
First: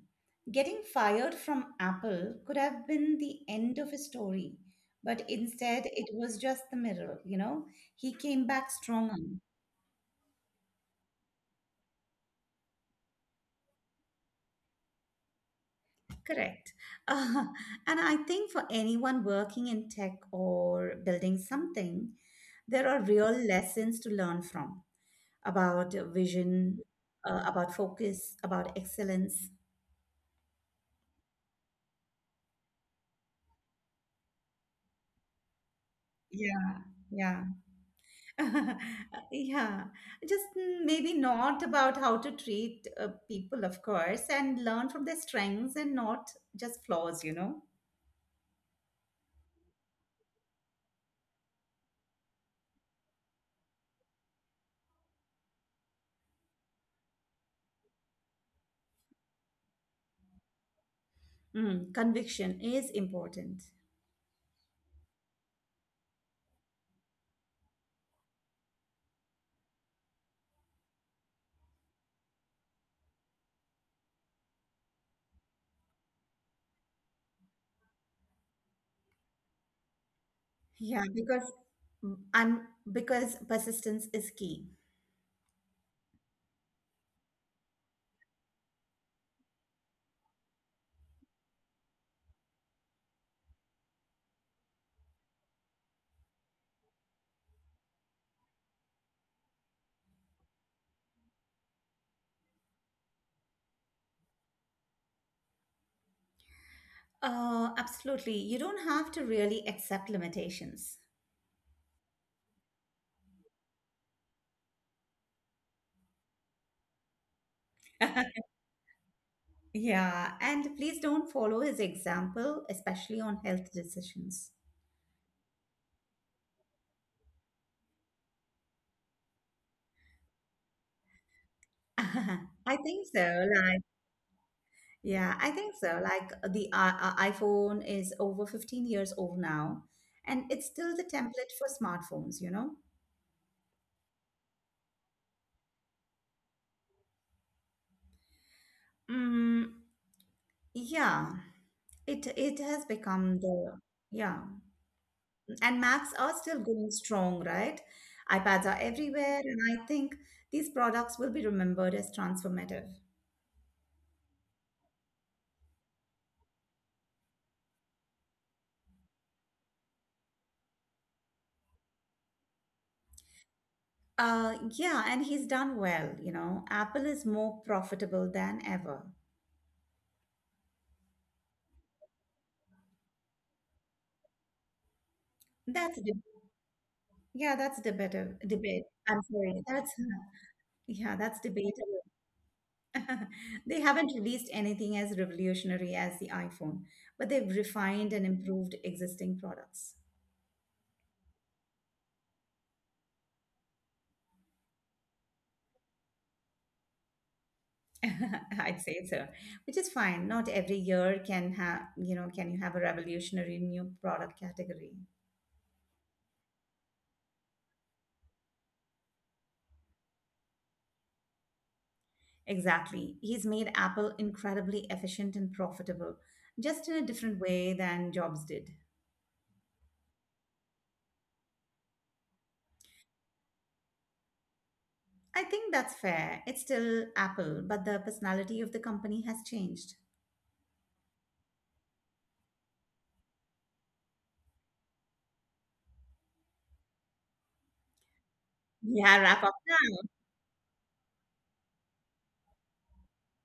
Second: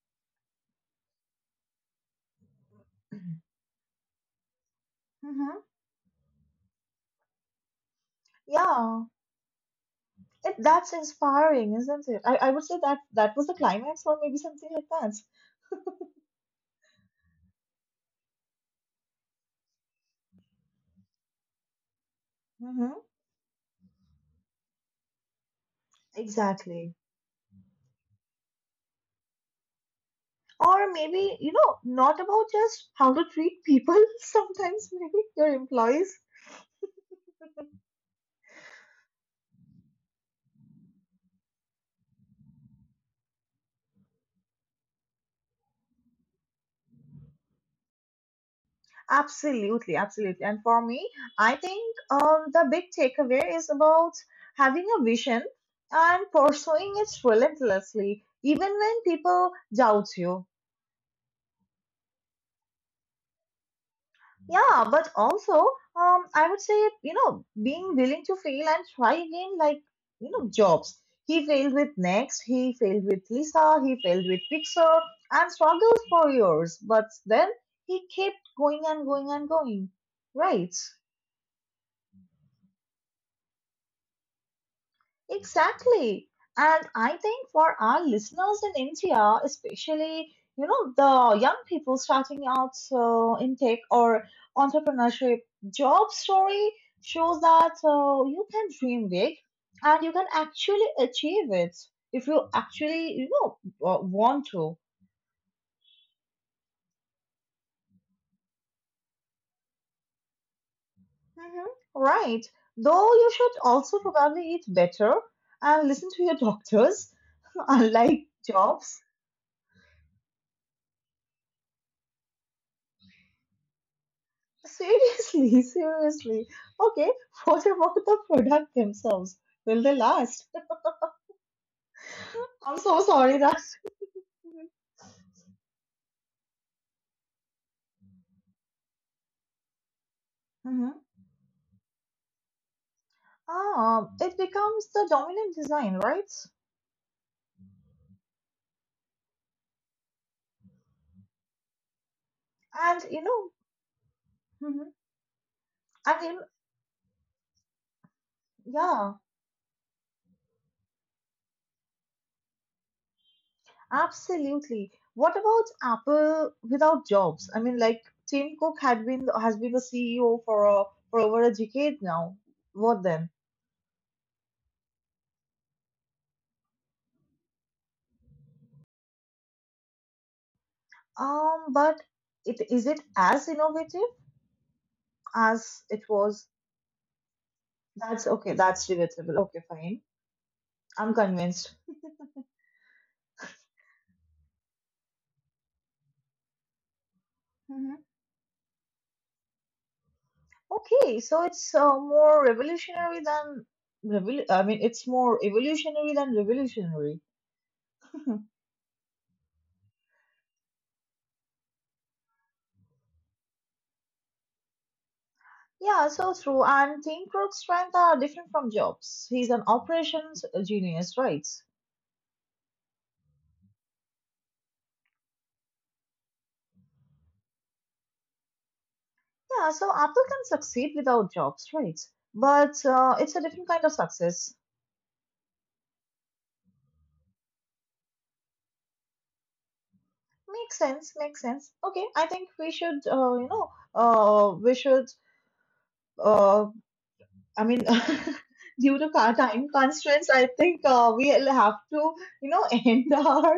Getting fired from Apple could have been the end of his story, but
Mm-hmm.
instead it was just the mirror, you know? He came back
Yeah,
stronger.
it, that's inspiring, isn't it? I, I would say that that was the climax, or maybe something like that.
Correct. Uh, and I think for anyone working in tech or building something, there are
Hmm.
real lessons to learn from about vision,
Exactly.
uh, about focus, about excellence.
Or maybe, you know, not about just how to treat people, sometimes maybe your employees.
Yeah, yeah. Yeah, just mm, maybe not about how to treat uh, people, of course, and learn from their strengths and not just flaws, you know.
Absolutely, absolutely. And for me, I think um, the big takeaway is about having a vision and pursuing it relentlessly, even when people doubt you.
Mm, conviction is important.
Yeah, but also, um, I would say, you know, being willing to fail and try again, like, you know, Jobs. He failed with Next, he failed with Lisa, he failed with Pixar, and struggled for years. But then he kept going and going and going. Right?
Yeah, because mm, I'm because persistence is key.
Exactly. And I think for our listeners in India, especially, you know, the young people starting out uh, in tech or entrepreneurship, job story shows that uh, you can dream big and you can actually achieve it if you actually, you know, wa- want to.
Uh, absolutely. You don't have to really accept limitations.
Hmm. Right. Though you should also probably eat better and listen to your doctors, unlike jobs.
Yeah, and please don't follow his example, especially on health decisions.
Seriously, seriously. Okay, what about the product themselves? Will they last?
I
I'm so
think
sorry
so.
that.
like, Yeah, I think so. Like uh, the uh, uh, iPhone is over fifteen years old now, and it's still the
Mhm.
template for smartphones, you know?
Ah, it becomes the dominant design, right?
Mm, yeah, it it has
And you
become
know,
the Yeah,
mhm,
and Macs
and you
are
know,
still going strong, right? iPads are
yeah,
everywhere, and I think these products will be remembered as transformative.
absolutely. What about Apple without jobs? I mean, like Tim Cook had been has been the C E O for a, for over a decade now. What then?
Uh, yeah, and he's done well, you know. Apple is more profitable than ever.
Um, but it is it as innovative as it
That's a deb-
was?
yeah, that's a
That's
debatable
okay. That's
debate. I'm
relatable. Okay,
sorry.
fine.
That's
I'm
yeah, that's
convinced.
debatable. They haven't released anything as revolutionary as the iPhone, but they've
Hmm.
refined and improved existing products.
Okay, so it's uh, more revolutionary than revol- I mean, it's more evolutionary than revolutionary.
I'd say so, which is fine. Not every year can have, you know, can you have a revolutionary new product category.
Yeah, so true. And Tim Cook's strengths are different from Jobs. He's an operations genius, right?
Exactly. He's made Apple incredibly efficient and profitable, just in a different way than Jobs did.
Yeah, so Apple can succeed without Jobs, right? But uh, it's a different kind of success.
I think that's fair. It's still Apple, but the personality of the company has changed.
Makes sense. Makes sense. Okay, I think we should, uh, you know, uh, we should uh, I mean, due to
Yeah,
our
wrap up.
time constraints, I think uh, we'll have to, you know, end our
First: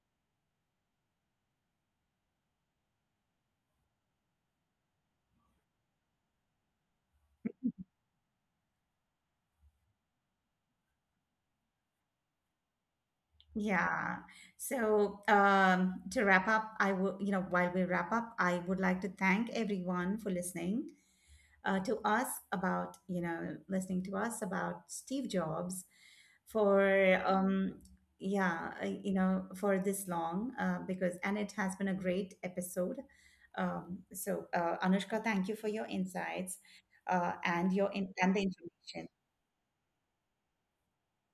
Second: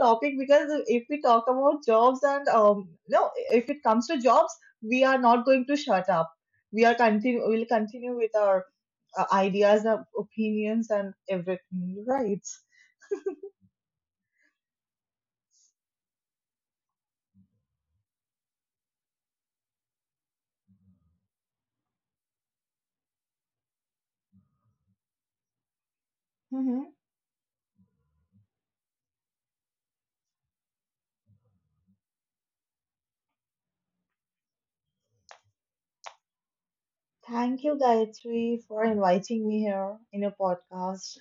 topic because if we talk about jobs and um, no, if it comes to jobs, we are not going to shut up. We are continue. We'll continue with our uh, ideas, and opinions, and everything. Right.
Yeah. So um, to wrap up, I will, you know, while we wrap up, I would like to thank everyone for listening uh, to us about, you know, listening to us about Steve Jobs
Mm-hmm.
for, um, yeah, uh, you know, for this long uh, because, and it has been a great episode. Um, so uh, Anushka, thank you for your insights uh, and
Thank you,
your in- and the
Gayatri, for
information.
inviting me here in your podcast.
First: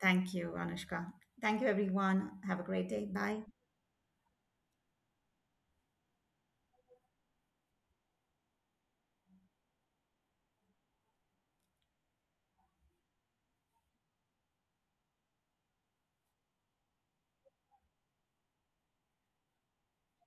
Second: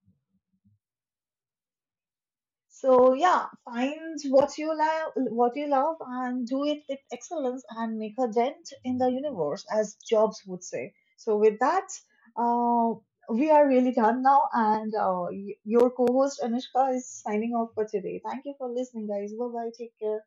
Thank you, Anushka. Thank you, everyone. Have a great day.
So
Bye.
yeah, find what you love, what you love, and do it with excellence, and make a dent in the universe, as Jobs would say. So with that, uh, we are really done now, and uh, y- your co-host Anushka is signing off for today. Thank you for listening, guys. Bye bye. Take care.